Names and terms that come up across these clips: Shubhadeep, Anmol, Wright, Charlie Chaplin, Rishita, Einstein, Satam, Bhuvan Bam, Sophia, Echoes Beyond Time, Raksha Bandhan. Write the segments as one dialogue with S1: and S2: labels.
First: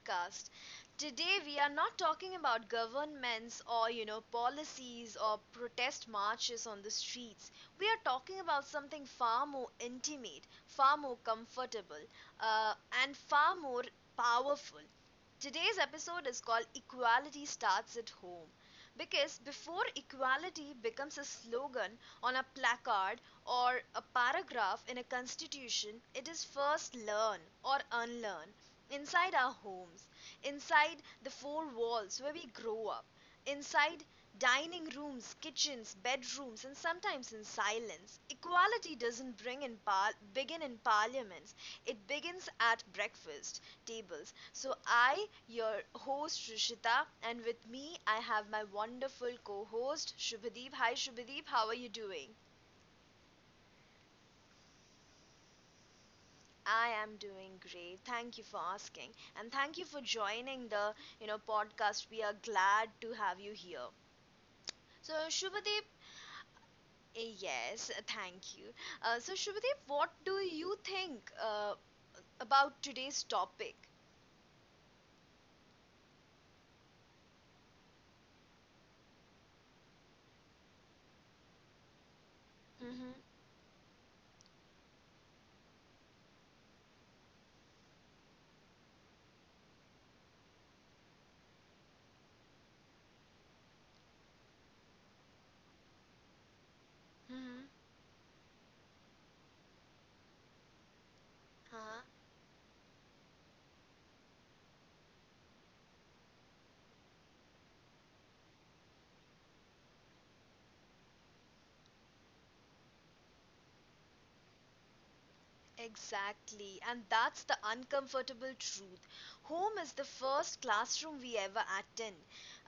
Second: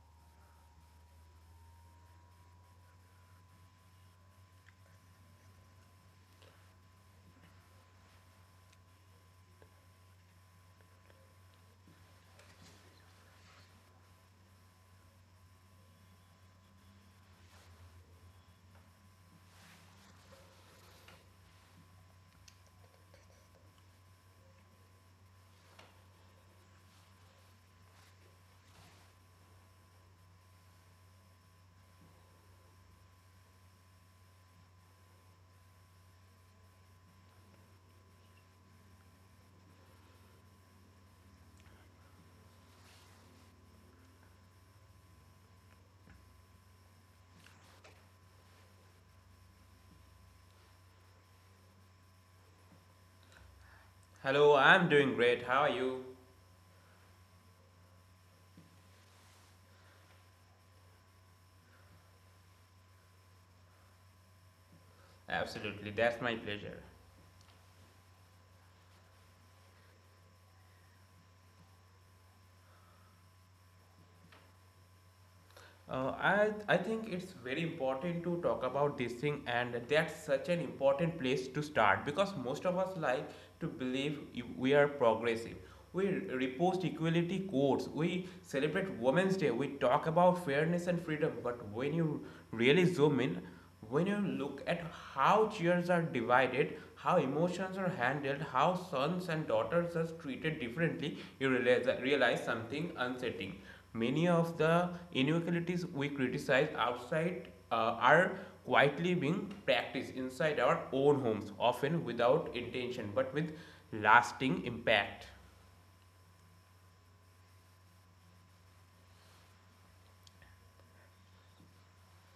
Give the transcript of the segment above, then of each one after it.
S1: podcast. Today, we are not talking about governments or policies or protest marches on the streets. We are talking about something far more intimate, far more comfortable, uh, and far more powerful. Today's episode is called Equality Starts at Home. Because before equality becomes a slogan on a placard, or a paragraph in a constitution, it is first learn or unlearn inside our homes, inside the four walls where we grow up, inside dining rooms, kitchens, bedrooms, and sometimes in silence. Equality doesn't begin in parliaments, it begins at breakfast tables. So, I, your host Rishita, and with me, I have my wonderful co host Shubhadeep. Hi, Shubhadeep, how are you doing?
S2: Hello, I'm doing great. How are you?
S1: I am doing great. Thank you for asking. And thank you for joining the podcast. We are glad to have you here. So, Shubhadeep,
S2: Absolutely, that's my pleasure.
S1: yes, thank you. So, Shubhadeep, what do you think about today's topic?
S2: I think it's very important to talk about this thing, and that's such an important place to start because most of
S1: Mm-hmm.
S2: us like to believe we are progressive. We repost equality quotes, we celebrate Women's Day, we talk about fairness and freedom. But when you really zoom in, when you look at how chairs are divided, how
S1: Mm-hmm.
S2: emotions are handled, how sons and daughters are treated differently, you
S1: Uh-huh.
S2: realize, realize something unsettling. Many of the inequalities we criticize outside are quietly being practiced inside our own homes, often without intention but with lasting impact.
S1: Exactly, and that's the uncomfortable truth. Home is the first classroom we ever attend.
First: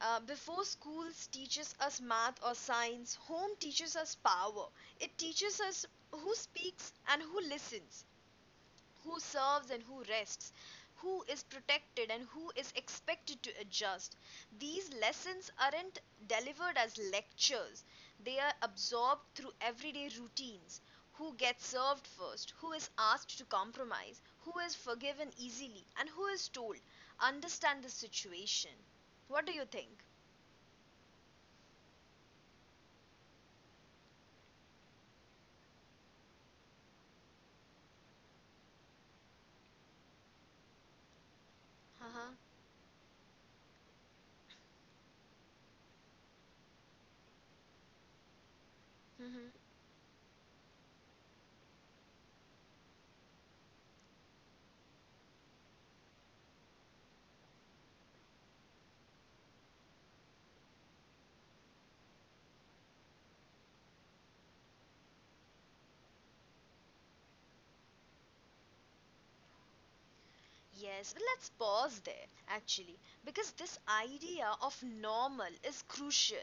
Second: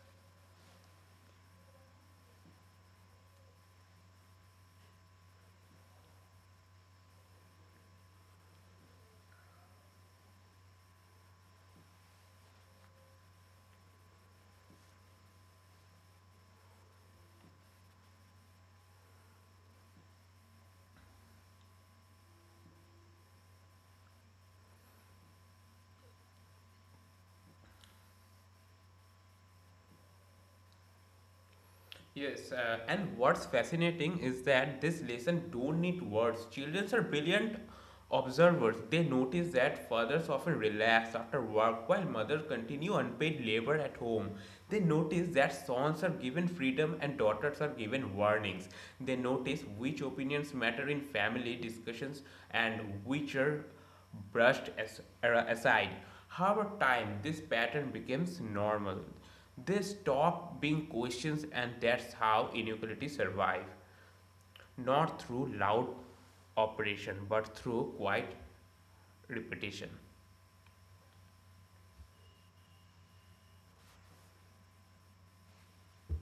S1: Before schools teaches us math or science, home teaches us power. It teaches us who speaks and who listens, who serves and who rests, who is protected and who is expected to adjust. These lessons aren't delivered as lectures, they are absorbed through everyday routines. Who gets served first, who is asked to compromise, who is forgiven easily, and who is told, understand the situation. What do you think?
S2: Yes, and what's fascinating is that this lesson don't need words. Children are brilliant observers. They notice that fathers often relax after work
S1: Uh
S2: while mothers continue unpaid labor at home. They notice that sons are given freedom and daughters are given warnings. They
S1: huh.
S2: notice which opinions matter in family discussions and which are brushed aside. Over time, this pattern becomes normal. They stop being questions, and that's how inequality survive. Not through loud operation, but through quiet repetition.
S1: Yes, well, let's pause there actually because this idea of normal is crucial.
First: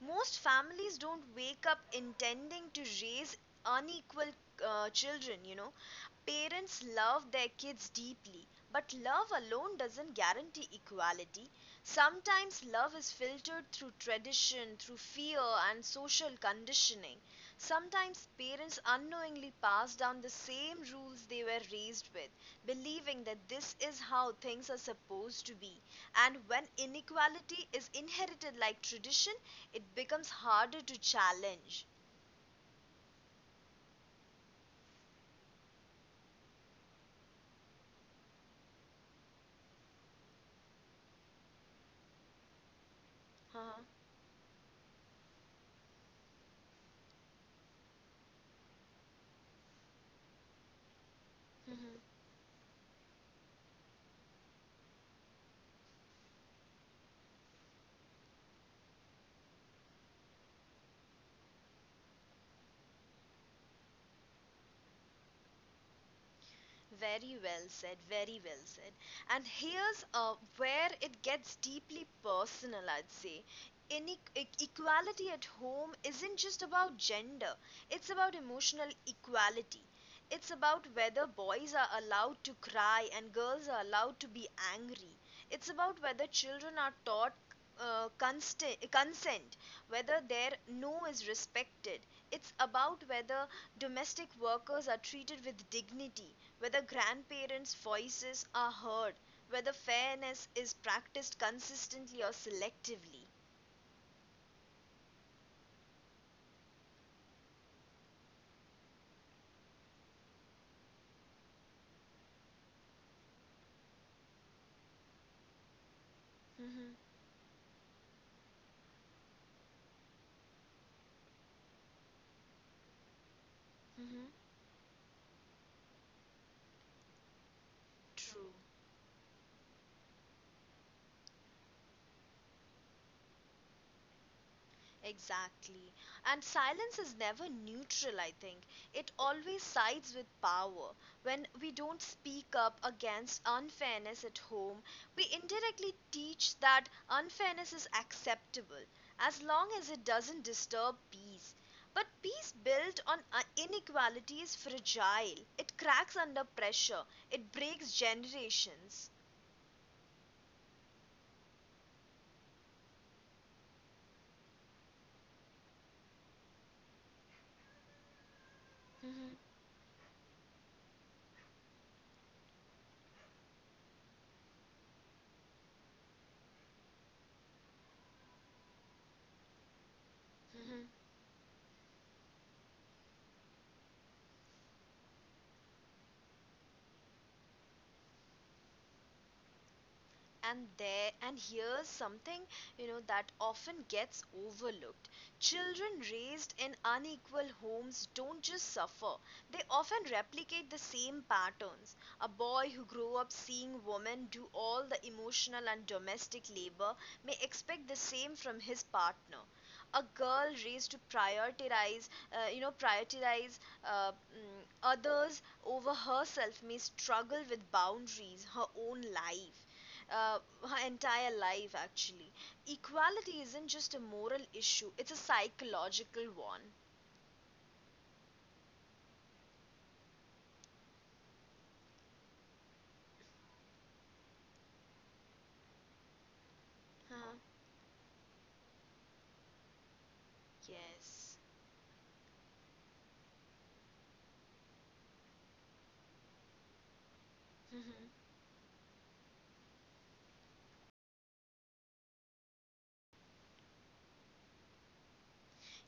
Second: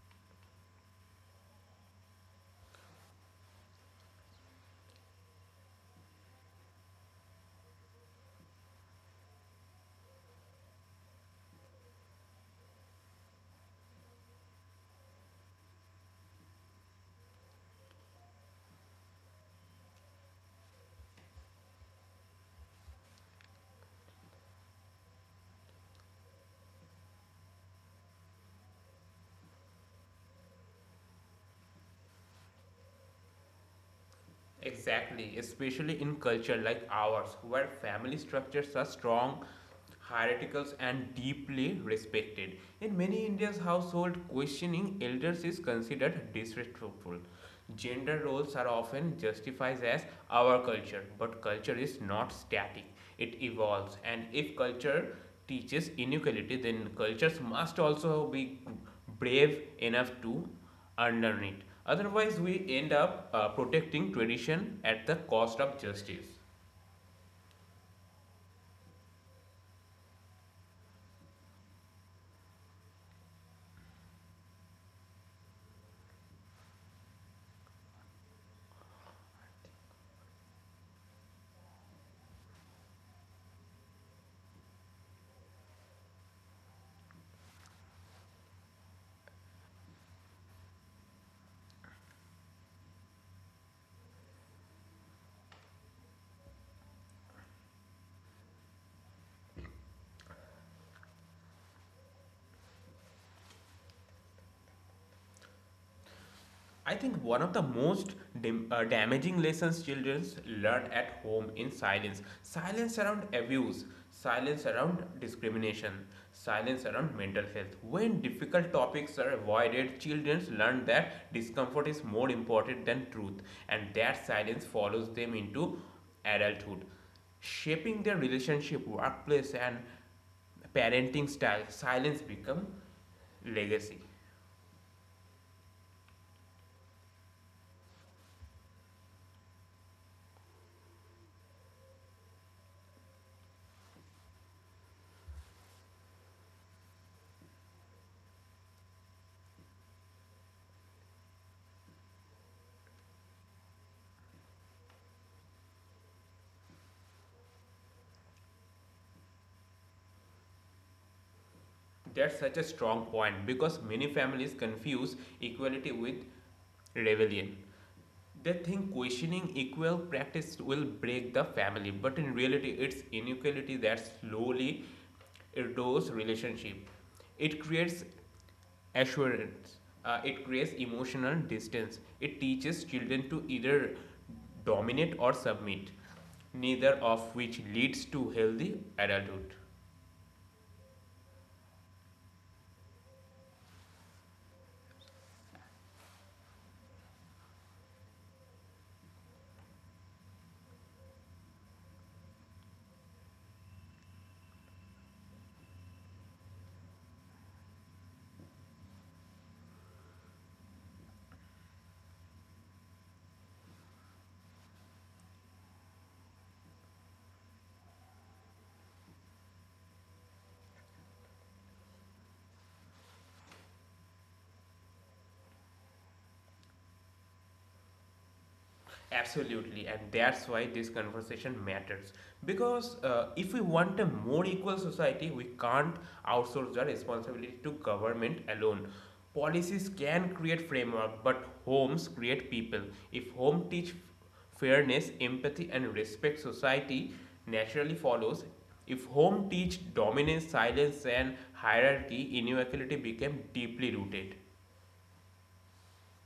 S1: Most families don't wake up intending to raise unequal children, Parents love their kids deeply, but love alone doesn't guarantee equality. Sometimes love is filtered through tradition, through fear, and social conditioning. Sometimes parents unknowingly pass down the same rules they were raised with believing that this is how things are supposed to be. And when inequality is inherited like tradition, it becomes harder to challenge.
S2: Exactly, especially in culture like ours, where family structures are strong, hierarchical, and deeply respected. In many India's
S1: Uh-huh.
S2: household, questioning elders is considered disrespectful. Gender roles are often justified as our culture, but culture
S1: Mhm.
S2: is not static; it evolves, and if culture teaches inequality, then cultures must also be brave enough to underneath. Otherwise, we end up protecting tradition at the cost of justice.
S1: Very well said, very well said. And here's where it gets deeply personal, I'd say. Equality at home isn't just about gender, it's about emotional equality. It's about whether boys are allowed to cry and girls are allowed to be angry. It's about whether children are taught consent, whether their no is respected. It's about whether domestic workers are treated with dignity, whether grandparents' voices are heard, whether fairness is practiced consistently or selectively.
S2: I think one of the most damaging lessons children learn at home in silence, silence around abuse, silence around discrimination,
S1: Mm-hmm.
S2: silence around mental health. When difficult topics are avoided, children learn that discomfort is more important than truth, and
S1: Mm-hmm.
S2: that silence follows them into adulthood, shaping their
S1: True.
S2: relationship, workplace, and parenting style. Silence become legacy.
S1: Exactly. And silence is never neutral, I think. It always sides with power. When we don't speak up against unfairness at home, we indirectly teach that unfairness is acceptable as long as it doesn't disturb peace. But peace built on inequality is fragile. It cracks under pressure. It breaks generations.
S2: That's such a strong point because many families confuse equality with rebellion. They think questioning equal practice will break the family, but in reality, it's inequality that slowly erodes relationship. It creates assurance. It creates emotional distance. It teaches children to either dominate or submit, neither of which leads to healthy adulthood.
S1: And here's something, that often gets overlooked. Children raised in unequal homes don't just suffer, they often replicate the same patterns. A boy who grew up seeing women do all the emotional and domestic labor may expect the same from his partner. A girl raised to prioritize you know prioritize mm, others over herself may struggle with boundaries uh, her entire life actually. Equality isn't just a moral issue, it's a psychological one.
S2: Absolutely, and that's why this conversation matters. Because if we want a more equal society, we can't outsource the
S1: Huh.
S2: responsibility to government alone. Policies can create framework, but
S1: Yes.
S2: homes create people. If home teach fairness, empathy, and respect, society naturally follows. If home teach dominance, silence, and hierarchy, inequality became deeply rooted.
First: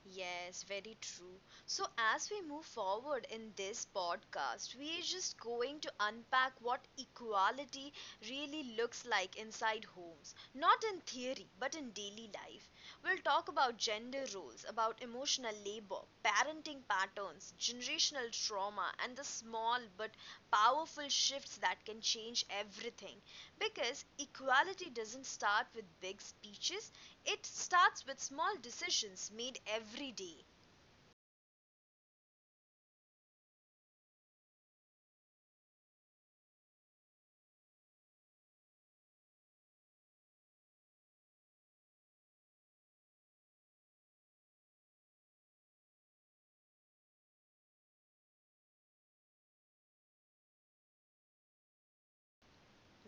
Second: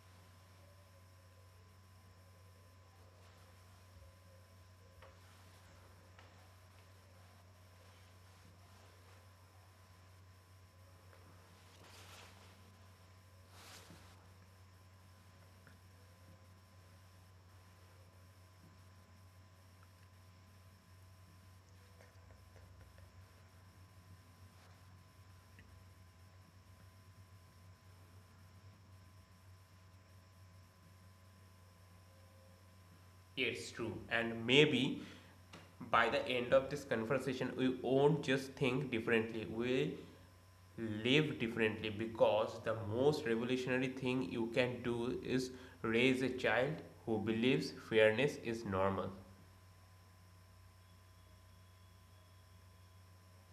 S1: Yes, very true. So, as we move forward in this podcast, we are just going to unpack what equality really looks like inside homes. Not in theory, but in daily life. We'll talk about gender roles, about emotional labor, parenting patterns, generational trauma, and the small but powerful shifts that can change everything. Because equality doesn't start with big speeches, it starts with small decisions made every day.
S2: It's true. And maybe by the end of this conversation, we won't just think differently, we live differently because the most revolutionary thing you can do is raise a child who believes fairness is normal.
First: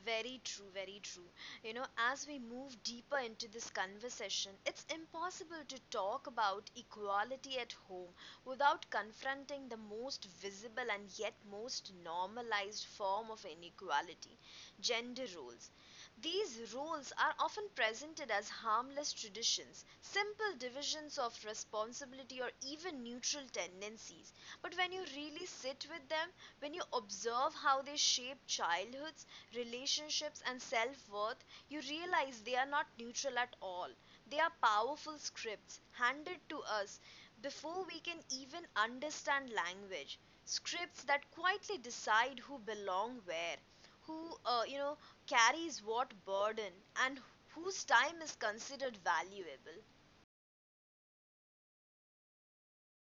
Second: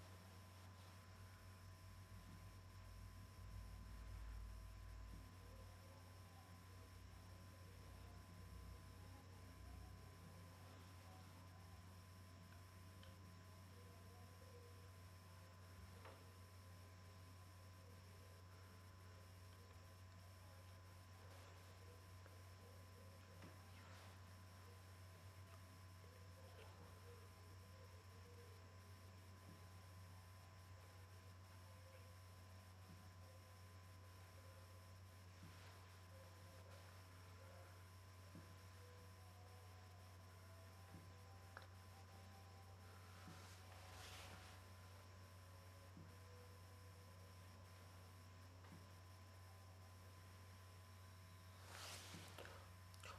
S1: Very true, very true. You know, as we move deeper into this conversation, it's impossible to talk about equality at home without confronting the most visible and yet most normalized form of inequality, gender roles. These roles are often presented as harmless traditions, simple divisions of responsibility, or even neutral tendencies. But when you really sit with them, when you observe how they shape childhoods, relationships and self worth, you realize they are not neutral at all. They are powerful scripts handed to us before we can even understand language. Scripts that quietly decide who belong where, who, uh, you know, carries what burden, and whose time is considered valuable.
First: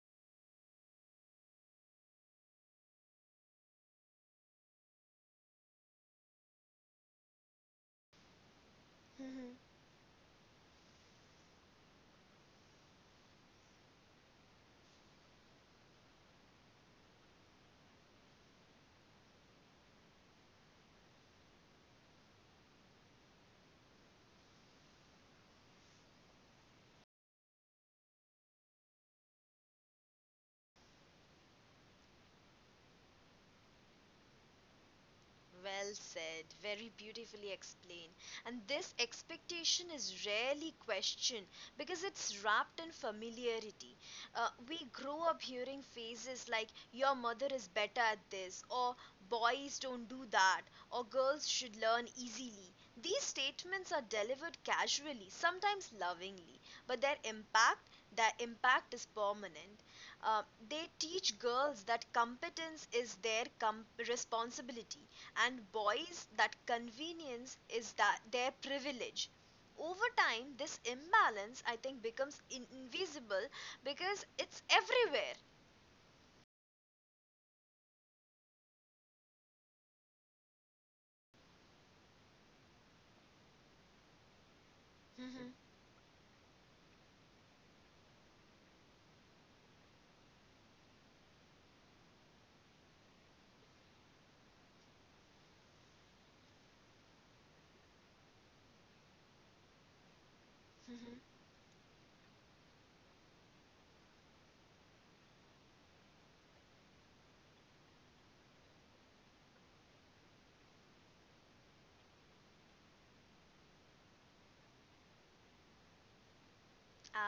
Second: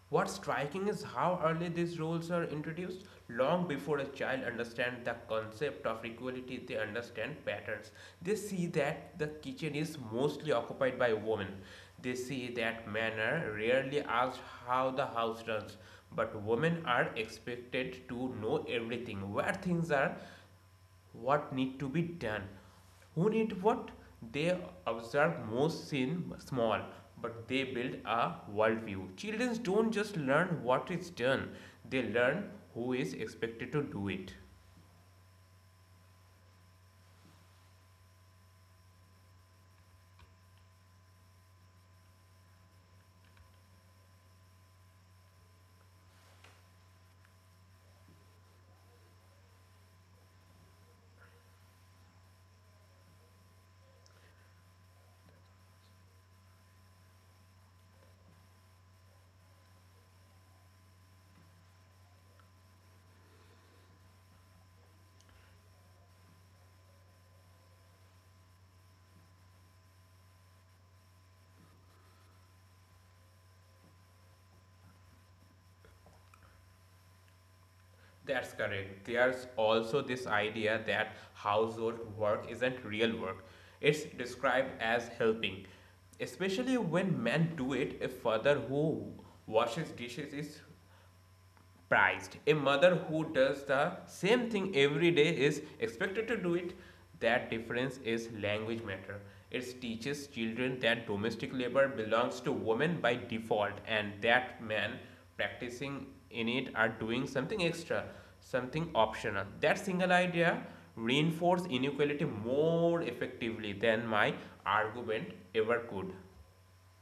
S2: What's striking is how early these rules are introduced. Long before a child understands the concept of equality, they understand patterns. They see that the kitchen is mostly occupied by women. They see that men are rarely asked how the house runs, but women are expected to know everything: where things are, what need to be done, who need what. They observe most in small, but they build a worldview. Children don't just learn what is done, they learn who is expected to do it.
S1: Well said, very beautifully explained. And this expectation is rarely questioned because it's wrapped in familiarity. We grow up hearing phrases like, Your mother is better at this, or Boys don't do that, or Girls should learn easily. These statements are delivered casually, sometimes lovingly, but their impact is permanent. Uh, they teach girls that competence is their responsibility and boys that convenience is that their privilege. Over time this imbalance, I think, becomes invisible because it's everywhere.
S2: That's correct. There's also this idea that household work isn't real work, it's described as helping,
S1: Mm-hmm.
S2: especially when men do it. A father who washes dishes is prized. A mother who does the same thing every day is expected to do it. That difference is language matter. It teaches children
S1: Mm-hmm.
S2: that domestic labor belongs to women by default and that men practicing in it are doing something extra, something optional. That single idea reinforces inequality more effectively than my argument ever could.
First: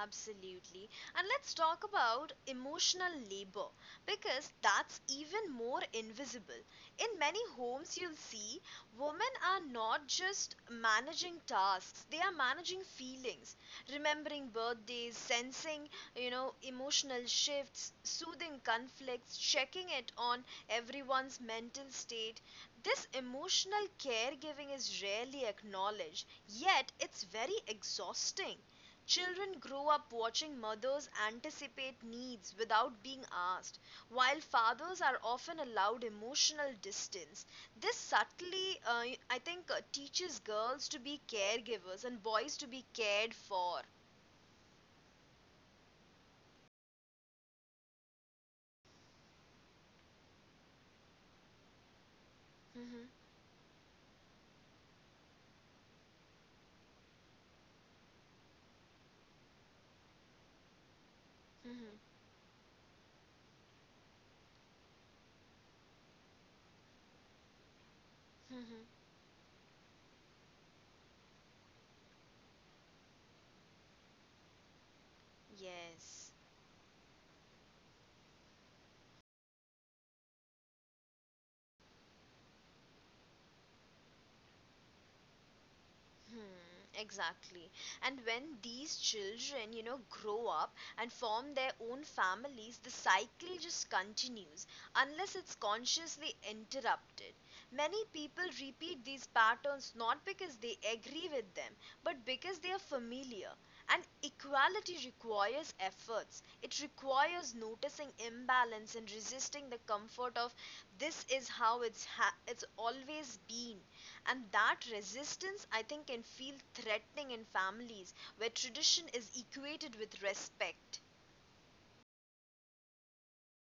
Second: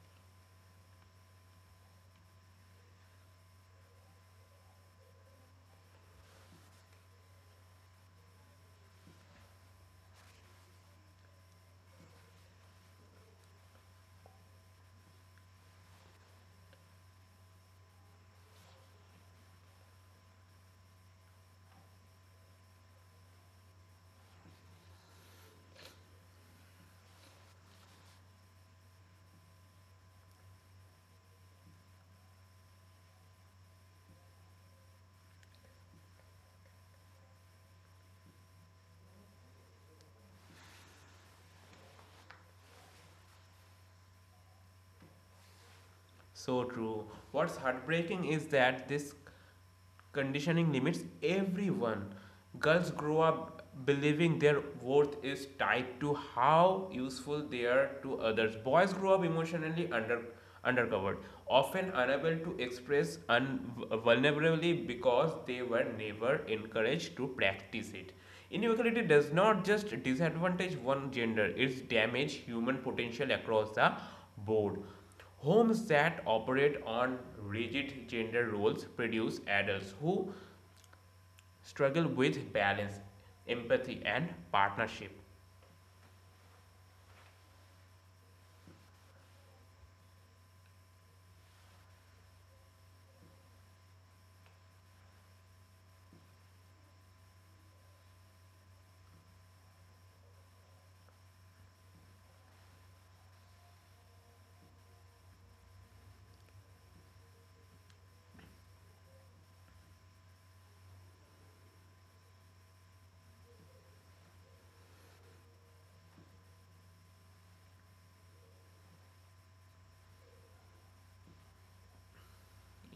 S1: Absolutely. And let's talk about emotional labor because that's even more invisible. In many homes, you'll see women are not just managing tasks, they are managing feelings, remembering birthdays, sensing emotional shifts, soothing conflicts, checking it on everyone's mental state. This emotional caregiving is rarely acknowledged, yet, it's very exhausting. Children grow up watching mothers anticipate needs without being asked, while fathers are often allowed emotional distance. This subtly, I think, teaches girls to be caregivers and boys to be cared for.
S2: So true. What's heartbreaking is that this conditioning limits everyone.
S1: Hmm.
S2: Girls grow up believing their worth is tied to how useful they are to others. Boys grow up emotionally undercovered, often
S1: Hmm.
S2: unable to express vulnerably because they were never encouraged to practice it.
S1: Hmm.
S2: Inequality does not just disadvantage one gender, it damages human potential across the board. Homes
S1: Yes.
S2: that operate on rigid gender roles produce adults who struggle with balance, empathy, and partnership.
S1: Hmm, exactly. And when these children, grow up and form their own families, the cycle just continues unless it's consciously interrupted. Many people repeat these patterns not because they agree with them, but because they are familiar. And equality requires efforts. It requires noticing imbalance and resisting the comfort of this is it's always been, and that resistance, I think, can feel threatening in families where tradition is equated with respect.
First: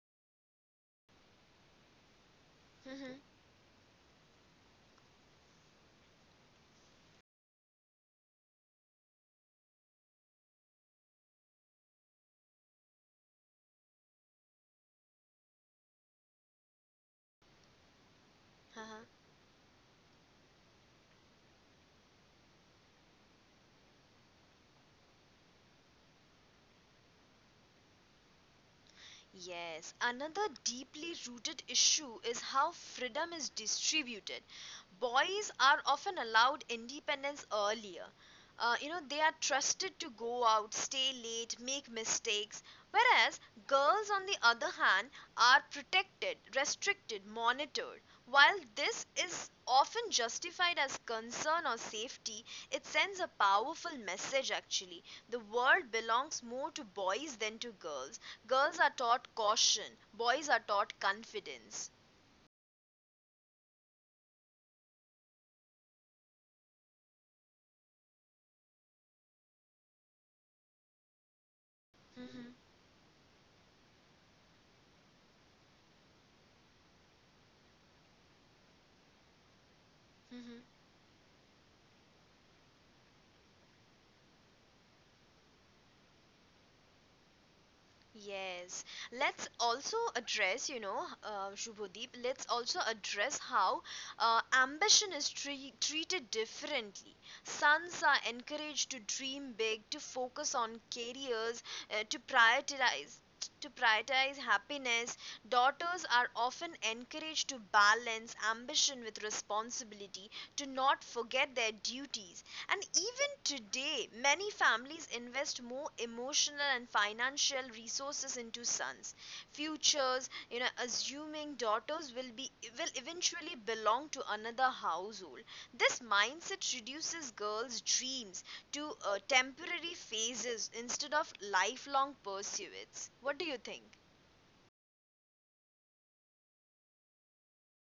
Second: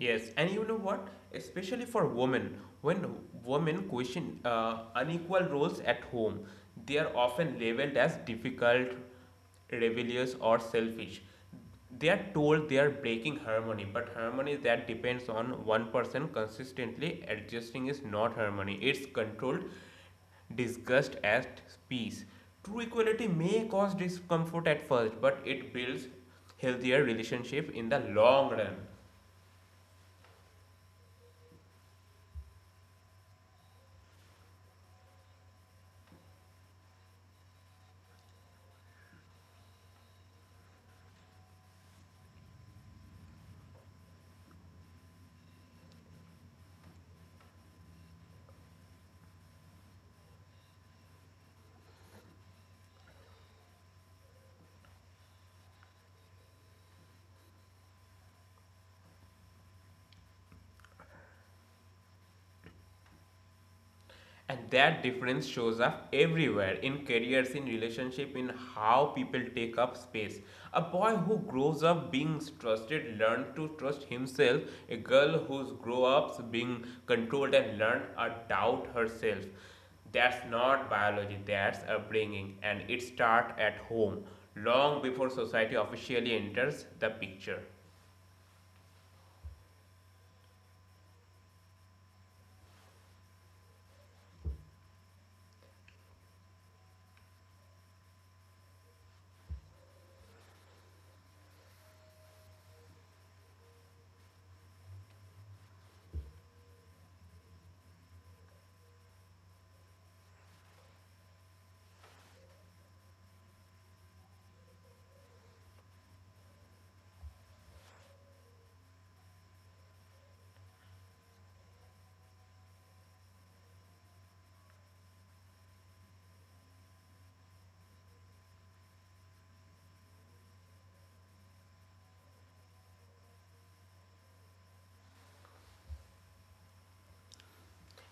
S2: Yes, and you know what? Especially for women, when
S1: Mhm.
S2: women question unequal roles at home, they are often labeled as difficult, rebellious, or selfish. They are told they are breaking harmony, but harmony that depends on one person consistently adjusting is not harmony. It's
S1: Uh-huh.
S2: controlled disgust as peace. True equality may cause discomfort at first, but it builds healthier relationship in the long run.
S1: Yes, another deeply rooted issue is how freedom is distributed. Boys are often allowed independence earlier. They are trusted to go out, stay late, make mistakes, whereas girls, on the other hand, are protected, restricted, monitored. While this is often justified as concern or safety, it sends a powerful message actually. The world belongs more to boys than to girls. Girls are taught caution, boys are taught confidence.
S2: And that difference shows up everywhere: in careers, in relationship, in how people take up space. A boy who grows up being
S1: Mm-hmm.
S2: trusted learned to trust himself. A girl who's grow up being controlled and learned to doubt herself.
S1: Mm-hmm.
S2: That's not biology, that's upbringing, and it starts at home long before society officially enters the picture.
S1: Yes. Let's also address, Shubhodeep, let's also address how ambition is treated differently. Sons are encouraged to dream big, to focus on careers, uh, to prioritize to prioritize happiness. Daughters are often encouraged to balance ambition with responsibility, to not forget their duties. And even today, many families invest more emotional and financial resources into sons' futures, assuming daughters will eventually belong to another household. This mindset reduces girls' dreams to temporary phases instead of lifelong pursuits. What do you think?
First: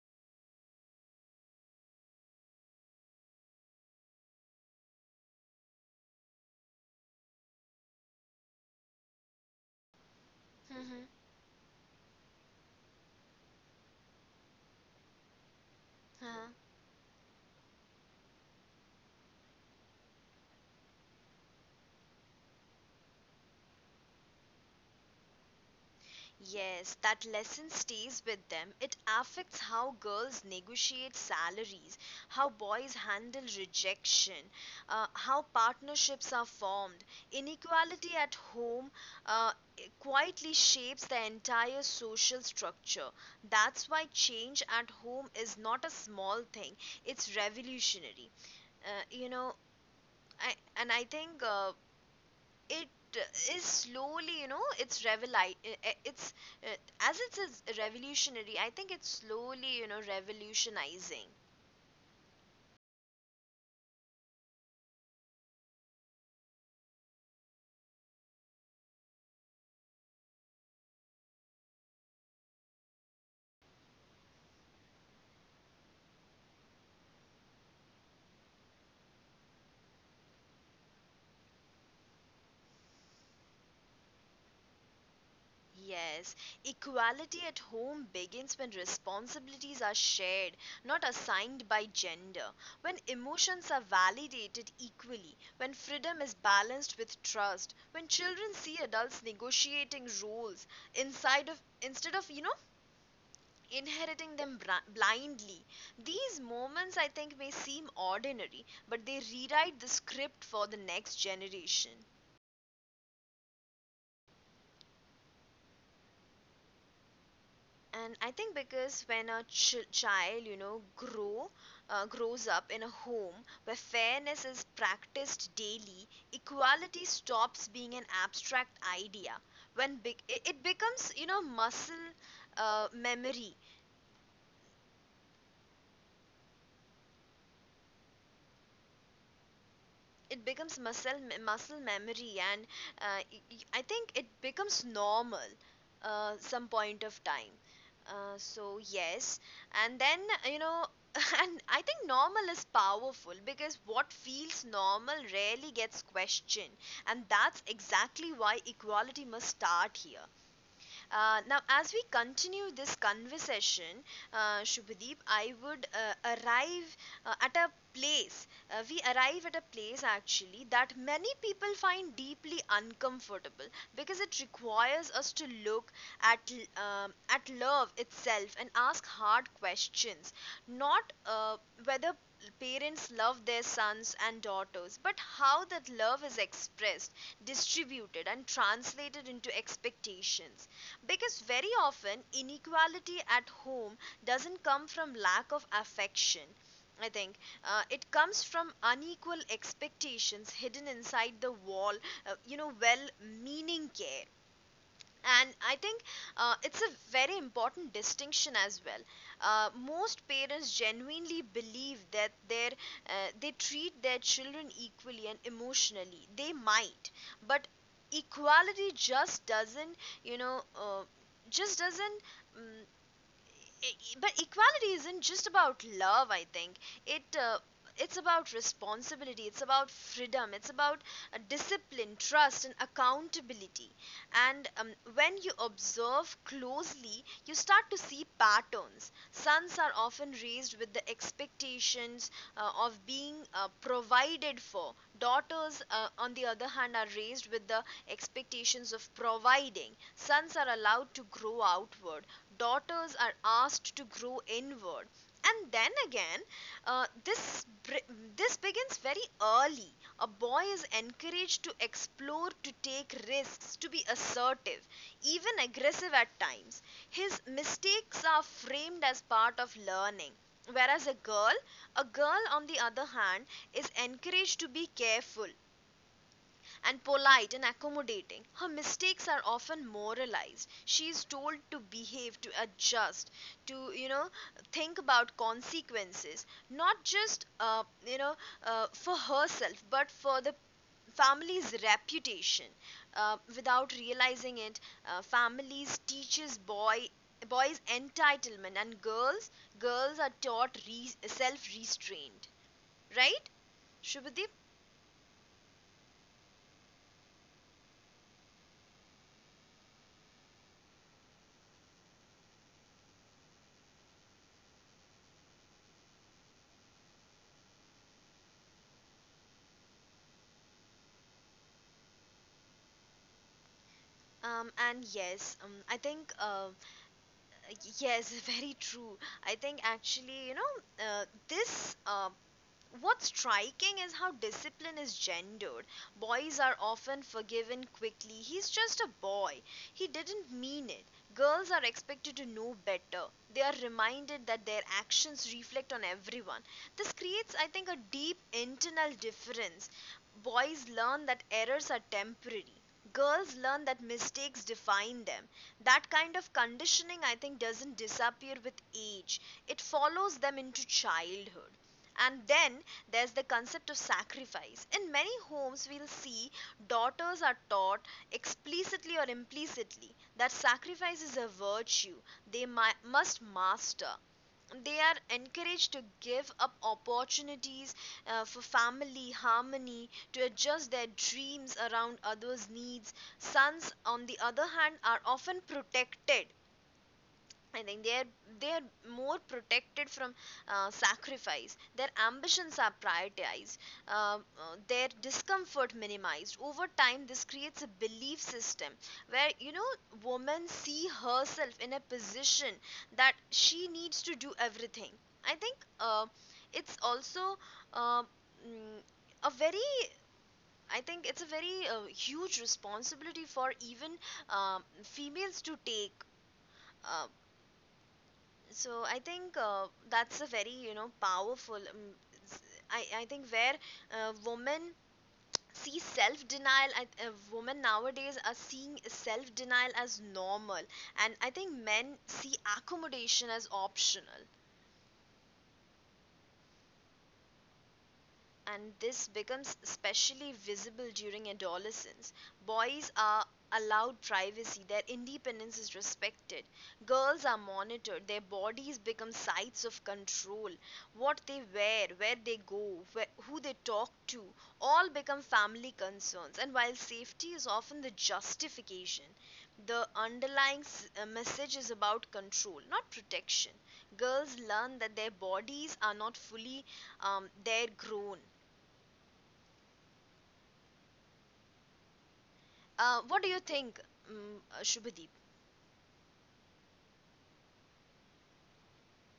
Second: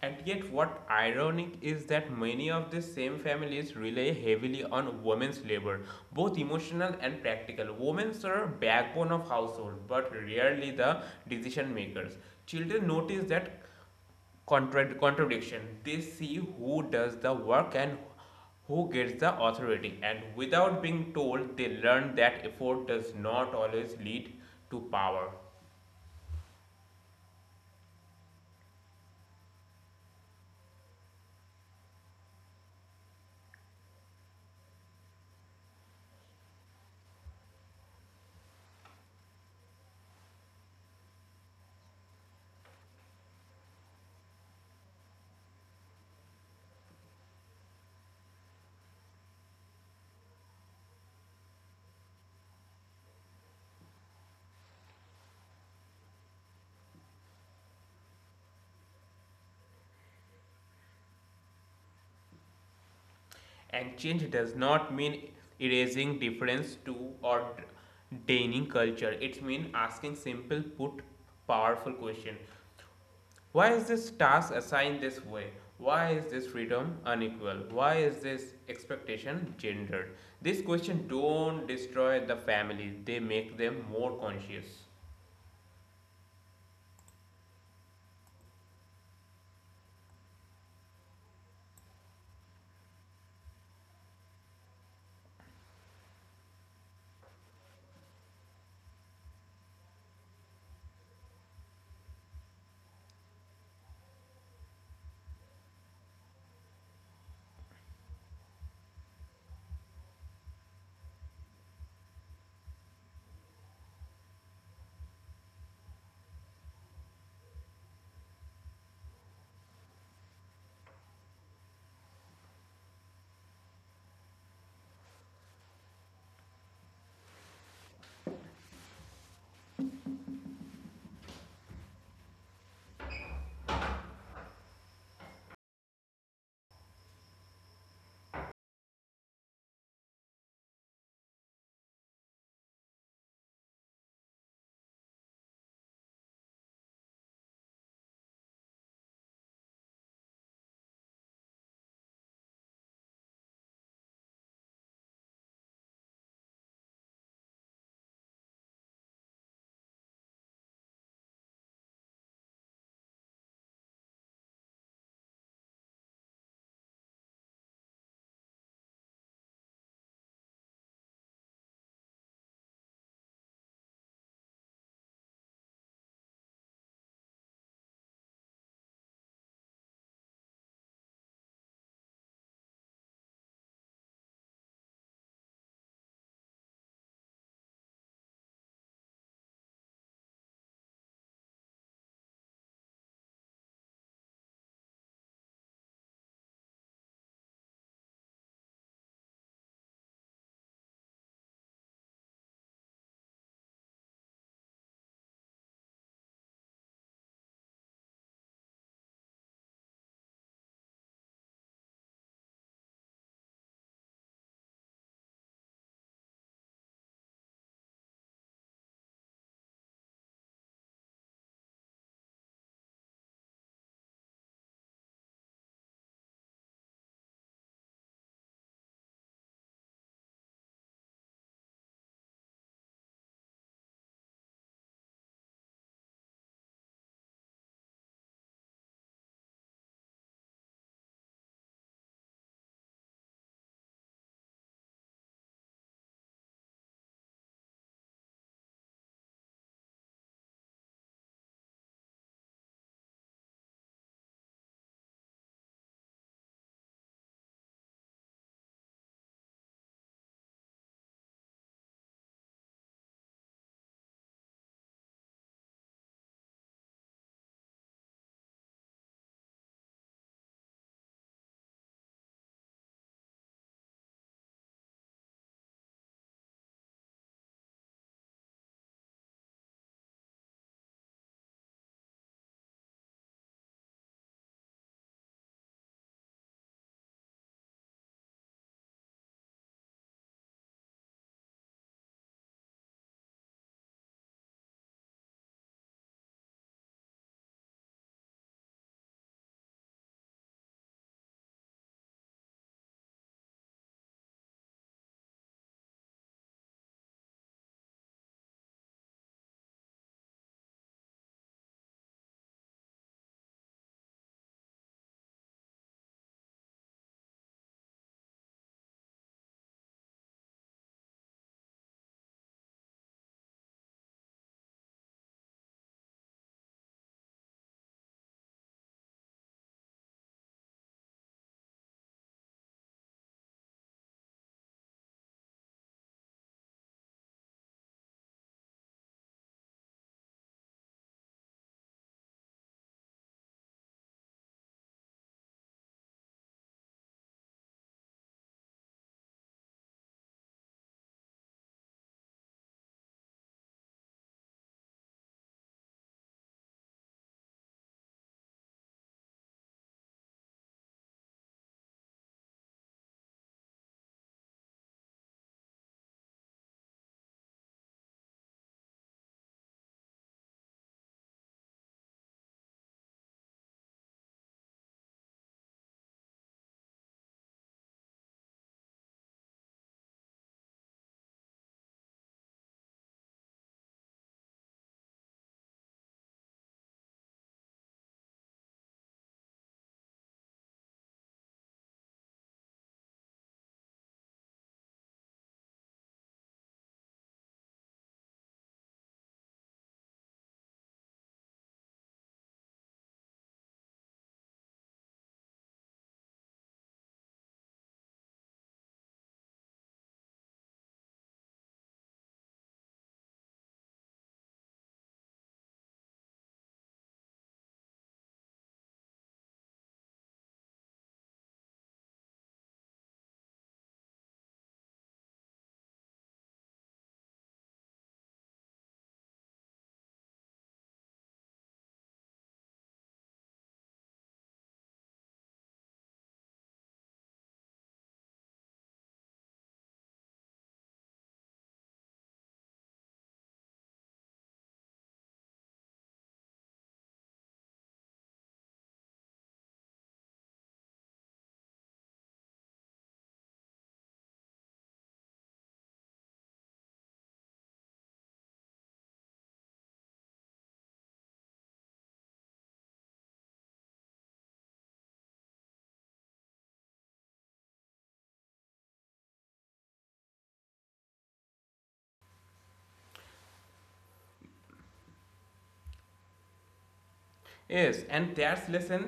S2: And yet, what ironic is that many of the same families rely heavily on women's labor, both emotional and practical. Women are backbone of household, but
S1: Hmm.
S2: rarely the decision makers. Children notice that contradiction. They see who does the work and who gets the authority, and without being told, they learn that effort does not always lead to power.
S1: Yes, that lesson stays with them. It affects how girls negotiate salaries, how boys handle rejection, how partnerships are formed. Inequality at home uh, quietly shapes the entire social structure. That's why change at home is not a small thing, it's revolutionary. Uh, you know, I, and I think it is slowly you know it's reveli- I- it's uh, as it is revolutionary, I think it's slowly, revolutionizing.
S2: And change does not mean erasing difference to or denying culture. It means asking simple put powerful question. Why is this task assigned this way? Why is this freedom unequal? Why is this expectation gendered? These questions don't destroy the family, they make them more conscious.
S1: Yes, equality at home begins when responsibilities are shared, not assigned by gender, when emotions are validated equally, when freedom is balanced with trust, when children see adults negotiating roles inside of instead of, inheriting them blindly. These moments, I think, may seem ordinary, but they rewrite the script for the next generation. And I think because when a ch- child, you know, grow grows up in a home where fairness is practiced daily, equality stops being an abstract idea. When be- It becomes, you know, muscle memory it becomes muscle muscle memory, and I think it becomes normal some point of time. So, yes, and then you know and I think normal is powerful because what feels normal rarely gets questioned, and that's exactly why equality must start here. Now, as we continue this conversation, Shubhadeep, I would arrive at a place. We arrive at a place actually that many people find deeply uncomfortable because it requires us to look at at love itself and ask hard questions, not whether parents love their sons and daughters, but how that love is expressed, distributed, and translated into expectations. Because very often inequality at home doesn't come from lack of affection. I think it comes from unequal expectations hidden inside the wall, well meaning care, and I think it's a very important distinction as well. Most parents genuinely believe that their they treat their children equally, and emotionally they might, but equality just doesn't, you know uh, just doesn't um, but equality isn't just about love, I think. it uh, it's about responsibility, it's about freedom, it's about discipline, trust and accountability. And when you observe closely, you start to see patterns. Sons are often raised with the expectations of being provided for. Daughters, on the other hand, are raised with the expectations of providing. Sons are allowed to grow outward, daughters are asked to grow inward. And then again, this begins very early. A boy is encouraged to explore, to take risks, to be assertive, even aggressive at times. His mistakes are framed as part of learning, whereas a girl on the other hand is encouraged to be careful and polite and accommodating. Her mistakes are often moralized. She is told to behave, to adjust, to, think about consequences, not just, for herself, but for the family's reputation. Without realizing it, families teaches boys entitlement, and girls are taught self restraint. Right, Shubhadeep? And yes, I think yes, very true. I think actually, you know, this what's striking is how discipline is gendered. Boys are often forgiven quickly. He's just a boy. He didn't mean it. Girls are expected to know better. They are reminded that their actions reflect on everyone. This creates, I think, a deep internal difference. Boys learn that errors are temporary. Girls learn that mistakes define them. That kind of conditioning, I think, doesn't disappear with age. It follows them into childhood. And then there's the concept of sacrifice. In many homes, we'll see daughters are taught, explicitly or implicitly, that sacrifice is a virtue they must master. They are encouraged to give up opportunities for family harmony, to adjust their dreams around others' needs. Sons, on the other hand, are often protected. I think they're more protected from sacrifice. Their ambitions are prioritized. Their discomfort minimized. Over time, this creates a belief system where, you know, women see herself in a position that she needs to do everything. I think it's also uh, mm, a very, I think it's a very huge responsibility for even females to take. Uh, so I think that's a very, you know, powerful. S- I think where women see self denial. Women nowadays are seeing self denial as normal, and I think men see accommodation as optional. And this becomes especially visible during adolescence. Boys are allowed privacy, their independence is respected. Girls are monitored, their bodies become sites of control. What they wear, where they go, who they talk to, all become family concerns. And while safety is often the justification, the underlying message is about control, not protection. Girls learn that their bodies are not fully their grown. What do you think, Shubhadeep?
S2: Yes, and that's lesson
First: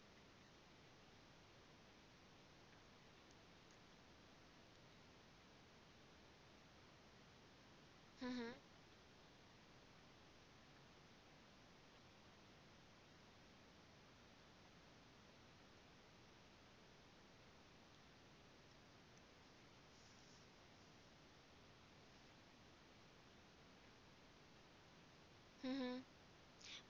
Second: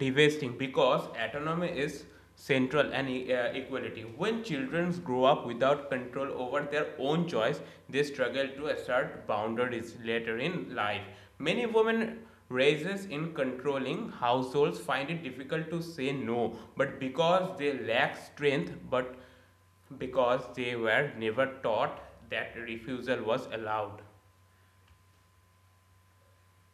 S2: devastating because autonomy is central and equality. When children grow up without control over their own choice, they
S1: Hmm.
S2: struggle to assert boundaries later in life. Many women raises in controlling households find it difficult to say no, but because they lack strength, but because they were never taught that refusal was allowed.
S1: Hmm.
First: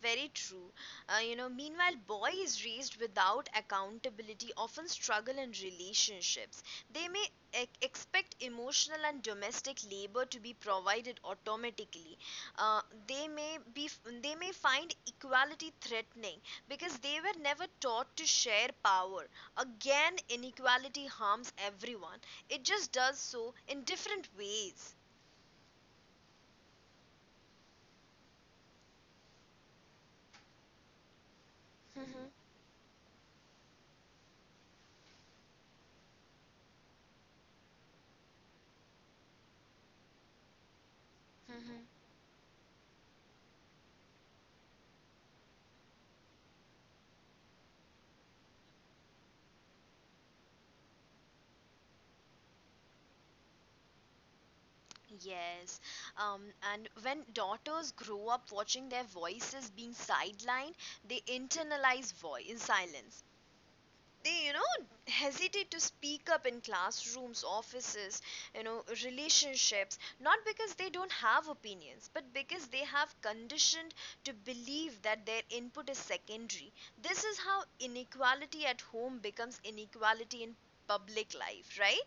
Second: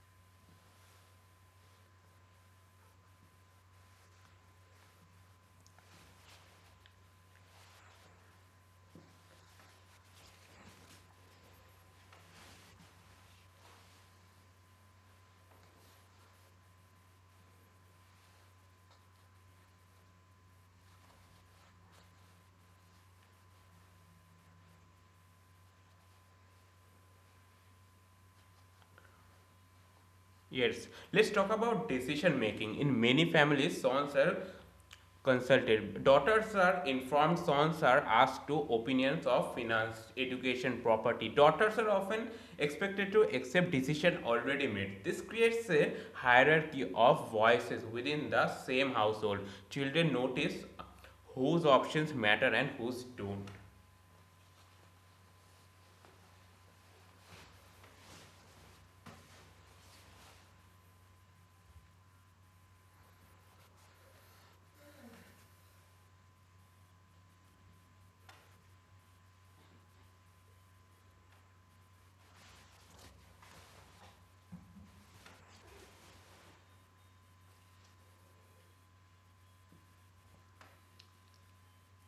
S1: Very true. Meanwhile, boys raised without accountability often struggle in relationships. They may expect emotional and domestic labor to be provided automatically. Uh, they may be, they may find equality threatening because they were never taught to share power. Again, inequality harms everyone. It just does so in different ways.
S2: Yes, let's talk about decision making. In many families, sons are consulted. Daughters are informed, sons are asked to opinions of finance, education, property. Daughters
S1: Mhm.
S2: are often expected to accept decision already made. This creates a hierarchy of voices within the same household. Children notice whose options matter and whose don't.
S1: Yes. Um, and when daughters grow up watching their voices being sidelined, they internalize voice in silence. They, you know, hesitate to speak up in classrooms, offices, you know, relationships, not because they don't have opinions, but because they have conditioned to believe that their input is secondary. This is how inequality at home becomes inequality in public life, right?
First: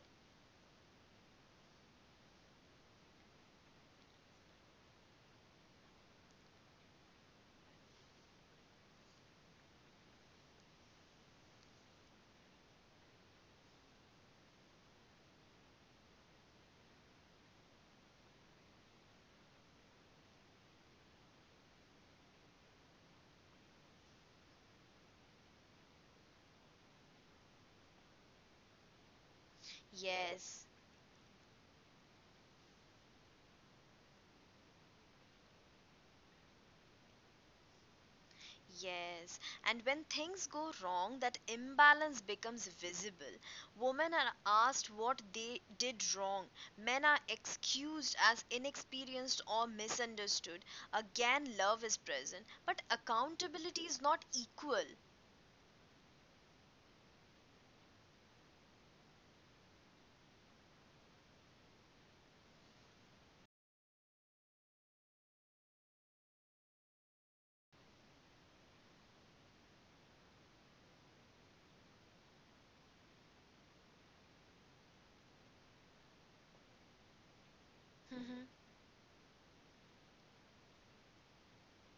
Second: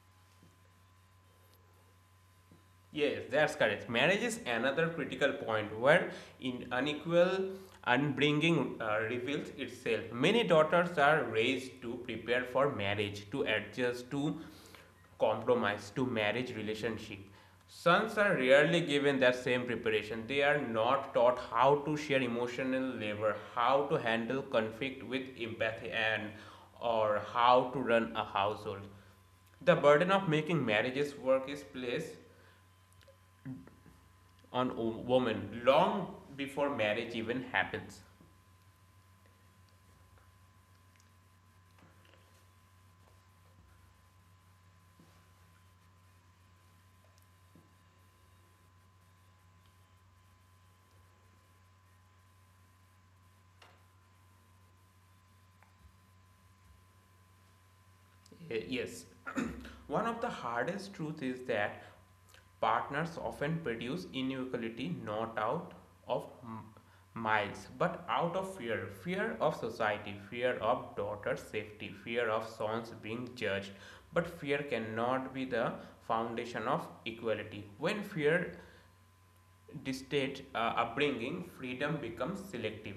S2: Yes, that's correct. Marriage is another critical point where in unequal unbringing reveals itself. Many daughters are raised to prepare for marriage, to adjust to compromise, to marriage relationship. Sons are rarely given that same preparation. They are not taught how to share emotional labor, how to handle conflict with empathy, and or how to run a household. The burden of making marriages
S1: Yes.
S2: work is placed on a woman long before marriage even happens.
S1: Yes, and when things go wrong, that imbalance becomes visible. Women are asked what they did wrong, men are excused as inexperienced or misunderstood. Again, love is present, but accountability is not equal.
S2: Yes. One of the hardest truths is that partners often produce inequality not out of miles but out of fear, fear of society, fear of daughter's safety, fear of sons being judged. But fear cannot be the foundation of equality. When fear dictates upbringing, freedom becomes selective.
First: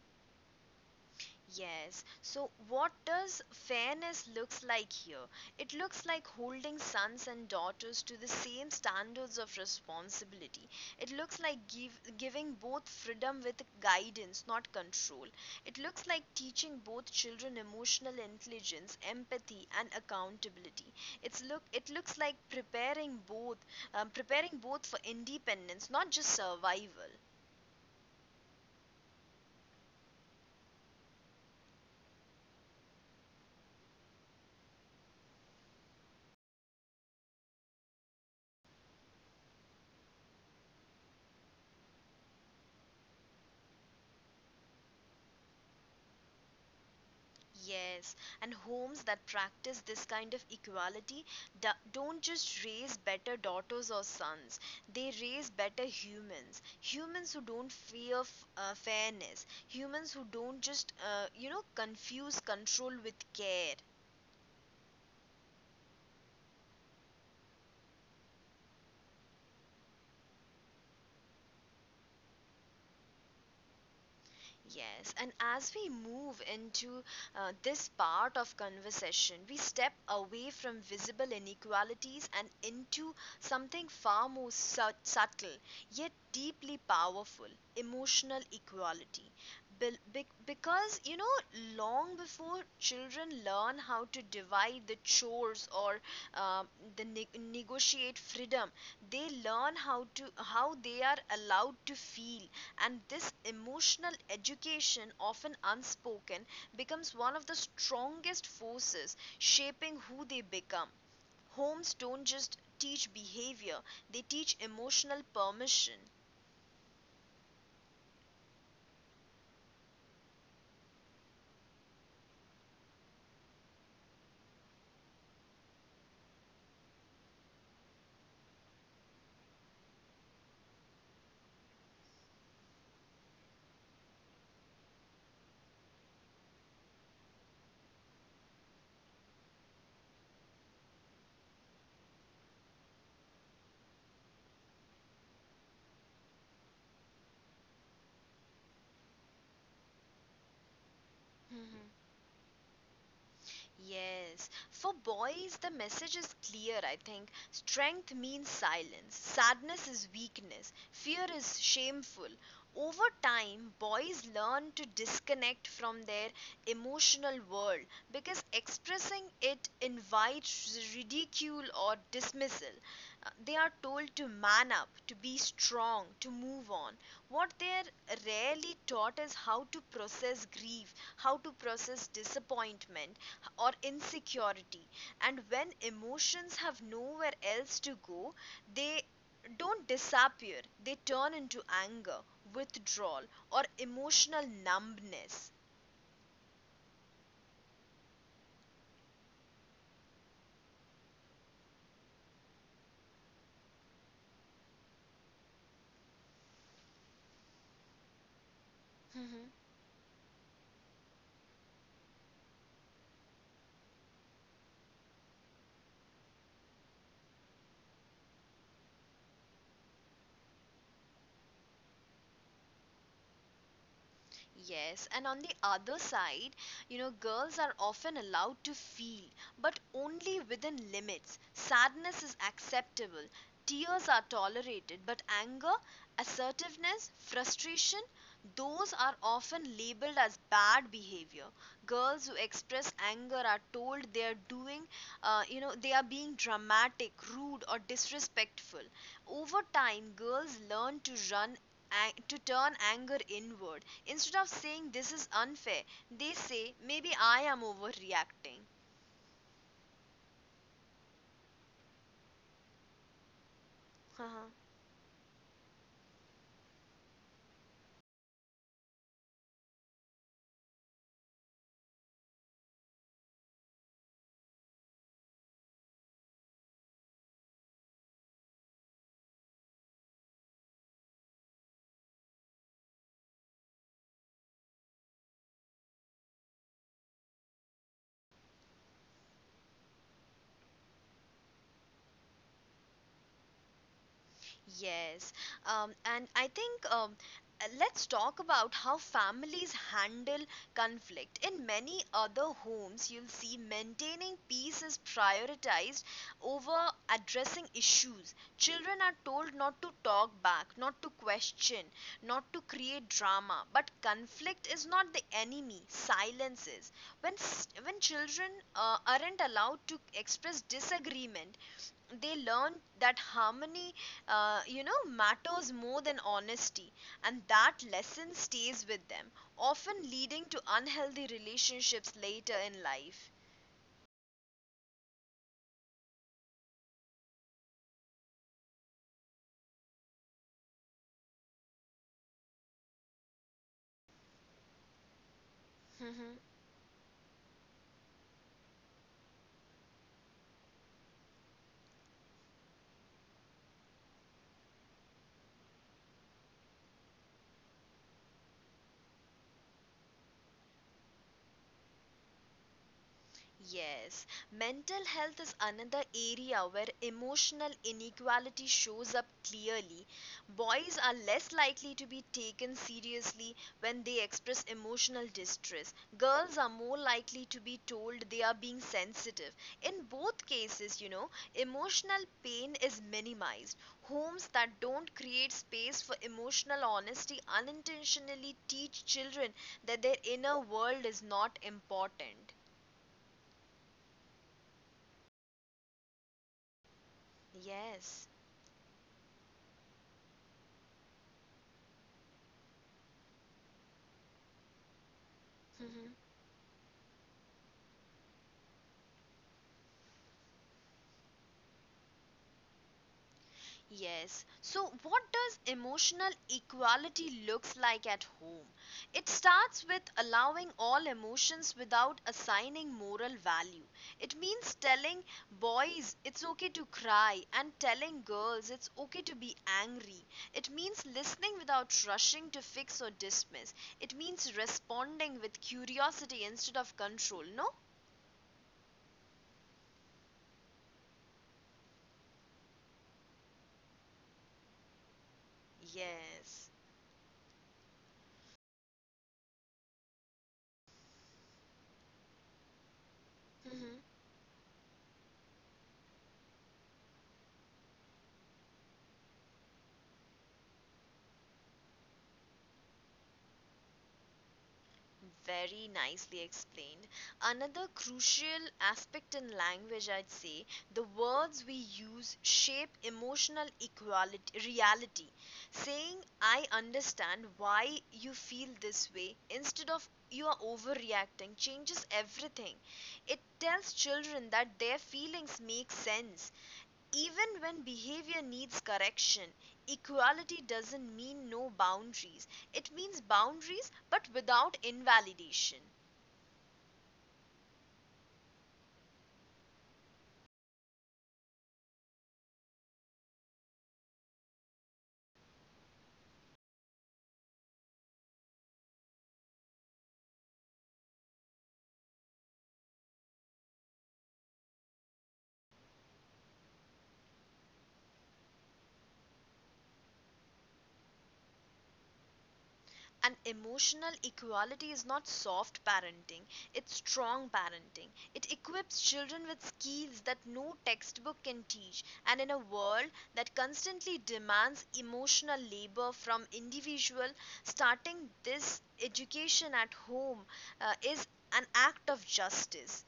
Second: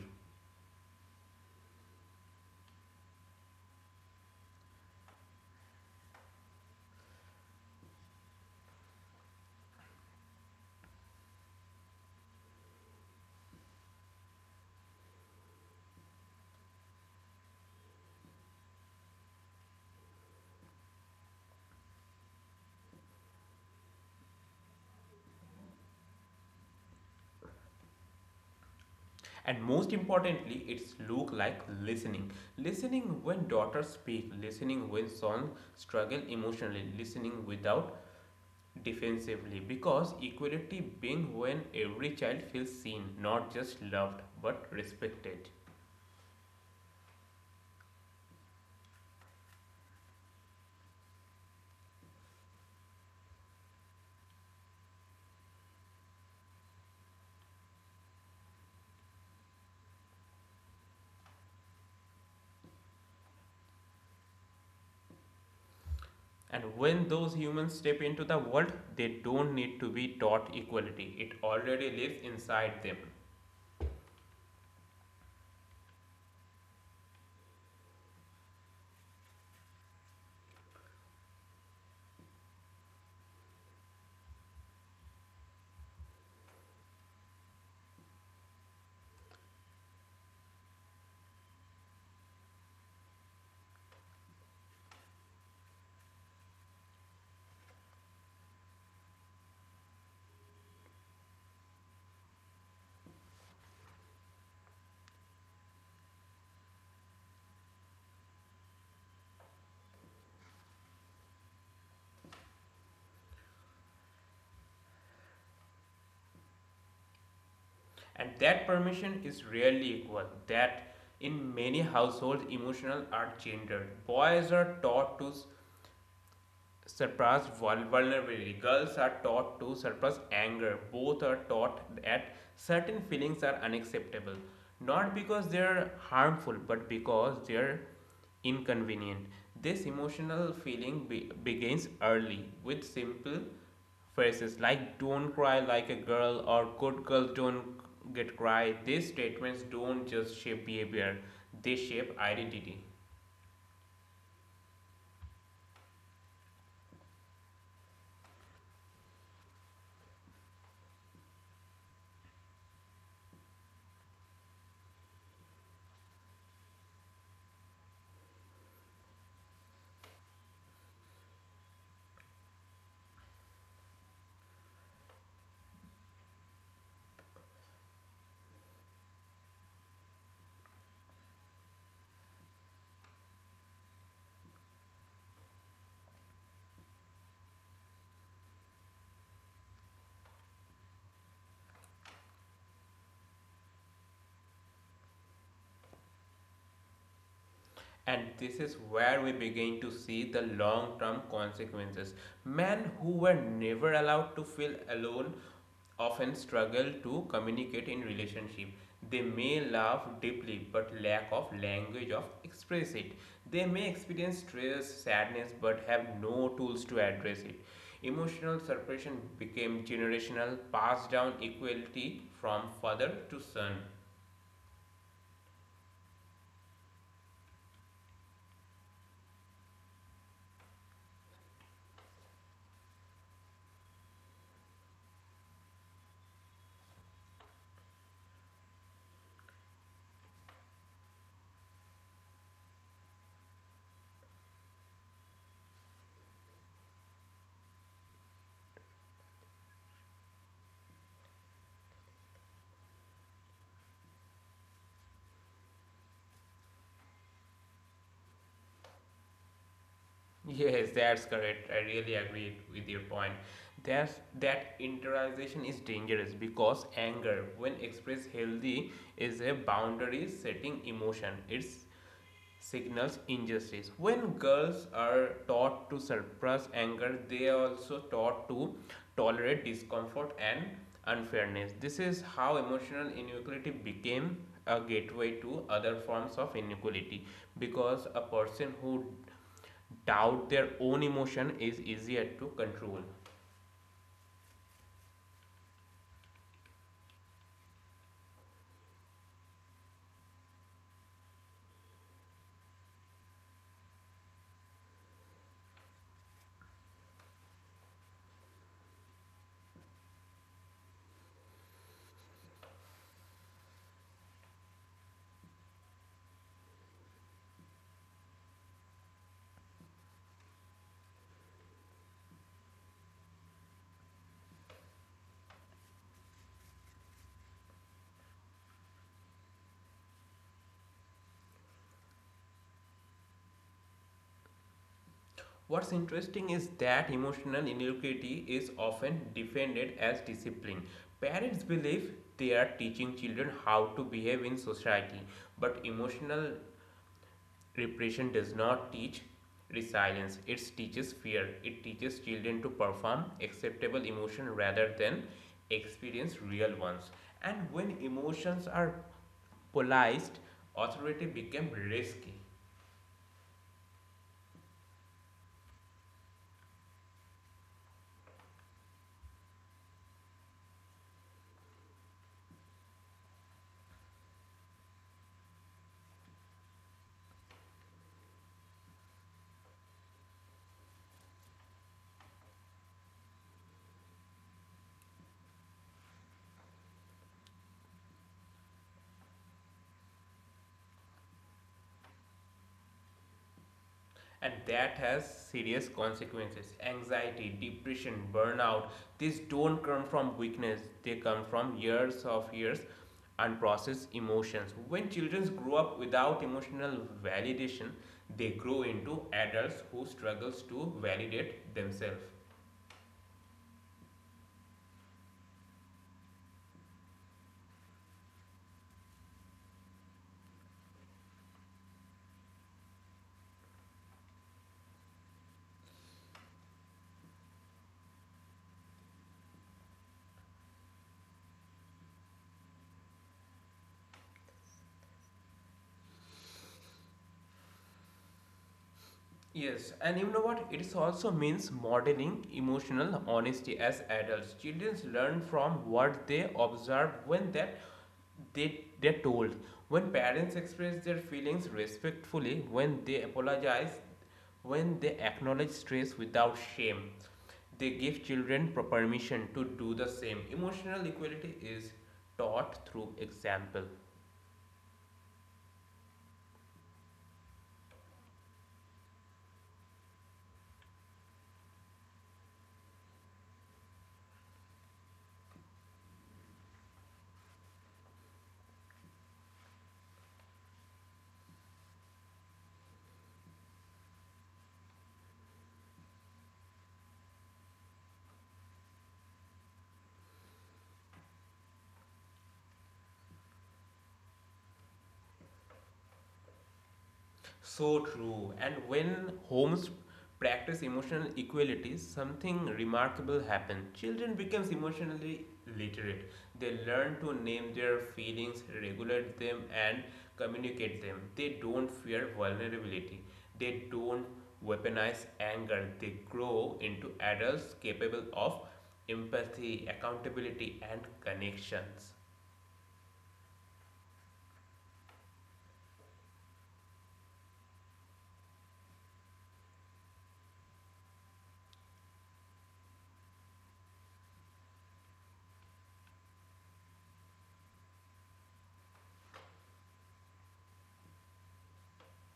S1: Yes. So what does fairness looks like here? It looks like holding sons and daughters to the same standards of responsibility. It looks like giving both freedom with guidance, not control. It looks like teaching both children emotional intelligence, empathy and accountability. It looks like preparing both for independence, not just survival.
S2: And most importantly it's look like listening, listening when daughters speak, listening when sons struggle emotionally, listening without defensively, because equality being when every child feels seen, not just loved but respected.
S1: Yes, and homes that practice this kind of equality don't just raise better daughters or sons, they raise better humans. Humans who don't fear fairness, humans who don't just, confuse control with care.
S2: And when those humans step into the world they don't need to be taught equality, it already lives inside them.
S1: Yes, and as we move into this part of conversation, we step away from visible inequalities and into something far more subtle yet deeply powerful: emotional equality. Because, you know, long before children learn how to divide the chores or um negotiate freedom, they learn how they are allowed to feel. And this emotional education, often unspoken, becomes one of the strongest forces shaping who they become. Homes don't just teach behavior, they teach emotional permission.
S2: And that permission is rarely equal. That in many households emotions are gendered. Boys are taught to suppress vulnerability. Girls are taught to suppress anger. Both are taught that certain feelings are unacceptable, not because they are harmful, but because they are inconvenient. This emotional feeling begins early with simple phrases like don't cry like a girl or good girls don't get cry. These statements don't just shape behavior,
S1: Mm-hmm.
S2: they shape identity.
S1: Yes. For boys, the message is clear, I think. Strength means silence, sadness is weakness, fear is shameful. Over time, boys learn to disconnect from their emotional world because expressing it invites ridicule or dismissal. They are told to man up, to be strong, to move on. What they're rarely taught is how to process grief, how to process disappointment, or insecurity. And when emotions have nowhere else to go, they don't disappear, they turn into anger, withdrawal, or emotional numbness.
S2: And this is where we begin to see the long term consequences. Men who were never allowed to feel alone often struggle to communicate in relationship. They may laugh deeply but lack of language of express it. They may experience stress, sadness but have no tools to address it. Emotional suppression became generational, passed down equality from father to son.
S1: Yes, and on the other side, you know, girls are often allowed to feel, but only within limits. Sadness is acceptable, tears are tolerated, but anger, assertiveness, frustration, those are often labeled as bad behavior. Girls who express anger are told they are doing, they are being dramatic, rude, or disrespectful. Over time, girls learn to run to turn anger inward. Instead of saying this is unfair, they say maybe I am overreacting.
S2: Yes, that's correct. I really agree with your point. That's, that internalization is dangerous because anger, when expressed healthy, is a boundary setting emotion. It signals injustice. When girls are taught to suppress anger, they are also taught to tolerate discomfort and unfairness. This is how emotional inequality became a gateway to other forms of inequality, because a person who doubt their own emotion is easier to control.
S1: Yes, and I think let's talk about how families handle conflict. In many other homes, you'll see maintaining peace is prioritized over addressing issues. Children are told not to talk back, not to question, not to create drama. But conflict is not the enemy, silence is. When children aren't allowed to express disagreement, they learned that harmony, matters more than honesty, and that lesson stays with them, often leading to unhealthy relationships later in life.
S2: What's interesting is that emotional ingenuity is often defended as discipline. Parents believe they are teaching children how to behave in society, but emotional repression does not teach resilience. It teaches fear. It teaches children to perform acceptable emotion rather than experience real ones. And when emotions are polarized, authority becomes risky.
S1: Yes, mental health is another area where emotional inequality shows up clearly. Boys are less likely to be taken seriously when they express emotional distress. Girls are more likely to be told they are being sensitive. In both cases, you know, emotional pain is minimized. Homes that don't create space for emotional honesty unintentionally teach children that their inner world is not important.
S2: And that has serious consequences: anxiety,
S1: Yes.
S2: depression, burnout. These don't come from weakness, they come from years of years unprocessed emotions. When children
S1: Mhm.
S2: grow up without emotional validation, they grow into adults who struggles to validate themselves.
S1: Yes. So what does emotional equality looks like at home? It starts with allowing all emotions without assigning moral value. It means telling boys it's okay to cry and telling girls it's okay to be angry. It means listening without rushing to fix or dismiss. It means responding with curiosity instead of control, no?
S2: Yes, and you know what? It also means modeling emotional honesty as adults. Children learn from
S1: Yes.
S2: what they observe when that they're told. When parents express their feelings respectfully, when they apologize, when they acknowledge stress without shame, they give children permission to do the same. Emotional equality is taught through example.
S1: Very nicely explained. Another crucial aspect in language, I'd say, the words we use shape emotional equality, reality. Saying, I understand why you feel this way, instead of you are overreacting, changes everything. It tells children that their feelings make sense. Even when behavior needs correction, equality doesn't mean no boundaries. It means boundaries but without invalidation.
S2: So true. And when homes practice emotional equality, something remarkable happens. Children become emotionally literate. They learn to name their feelings, regulate them, and communicate them. They don't fear vulnerability. They don't weaponize anger. They grow into adults capable of empathy, accountability, and connections.
S1: And emotional equality is not soft parenting, it's strong parenting. It equips children with skills that no textbook can teach. And in a world that constantly demands emotional labor from individual, starting this education at home is an act of justice.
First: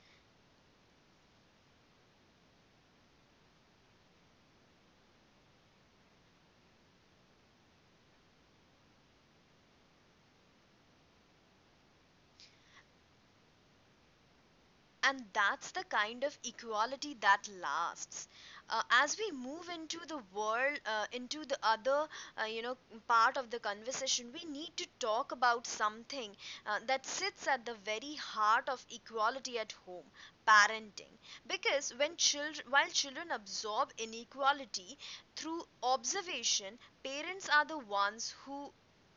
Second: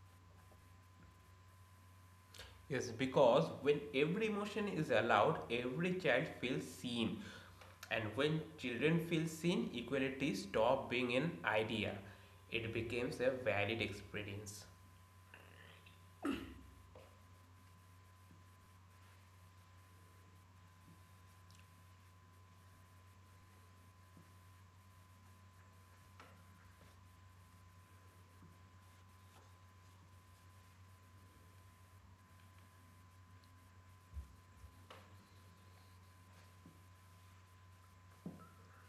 S2: Yes, because when every emotion is allowed, every child feels seen. And when children feel seen, equality stops being an idea. It becomes a valid experience.
S1: And that's the kind of equality that lasts. As we move into the world, into the other, uh, you know part of the conversation, we need to talk about something that sits at the very heart of equality at home: parenting. Because when children while children absorb inequality through observation, parents are the ones who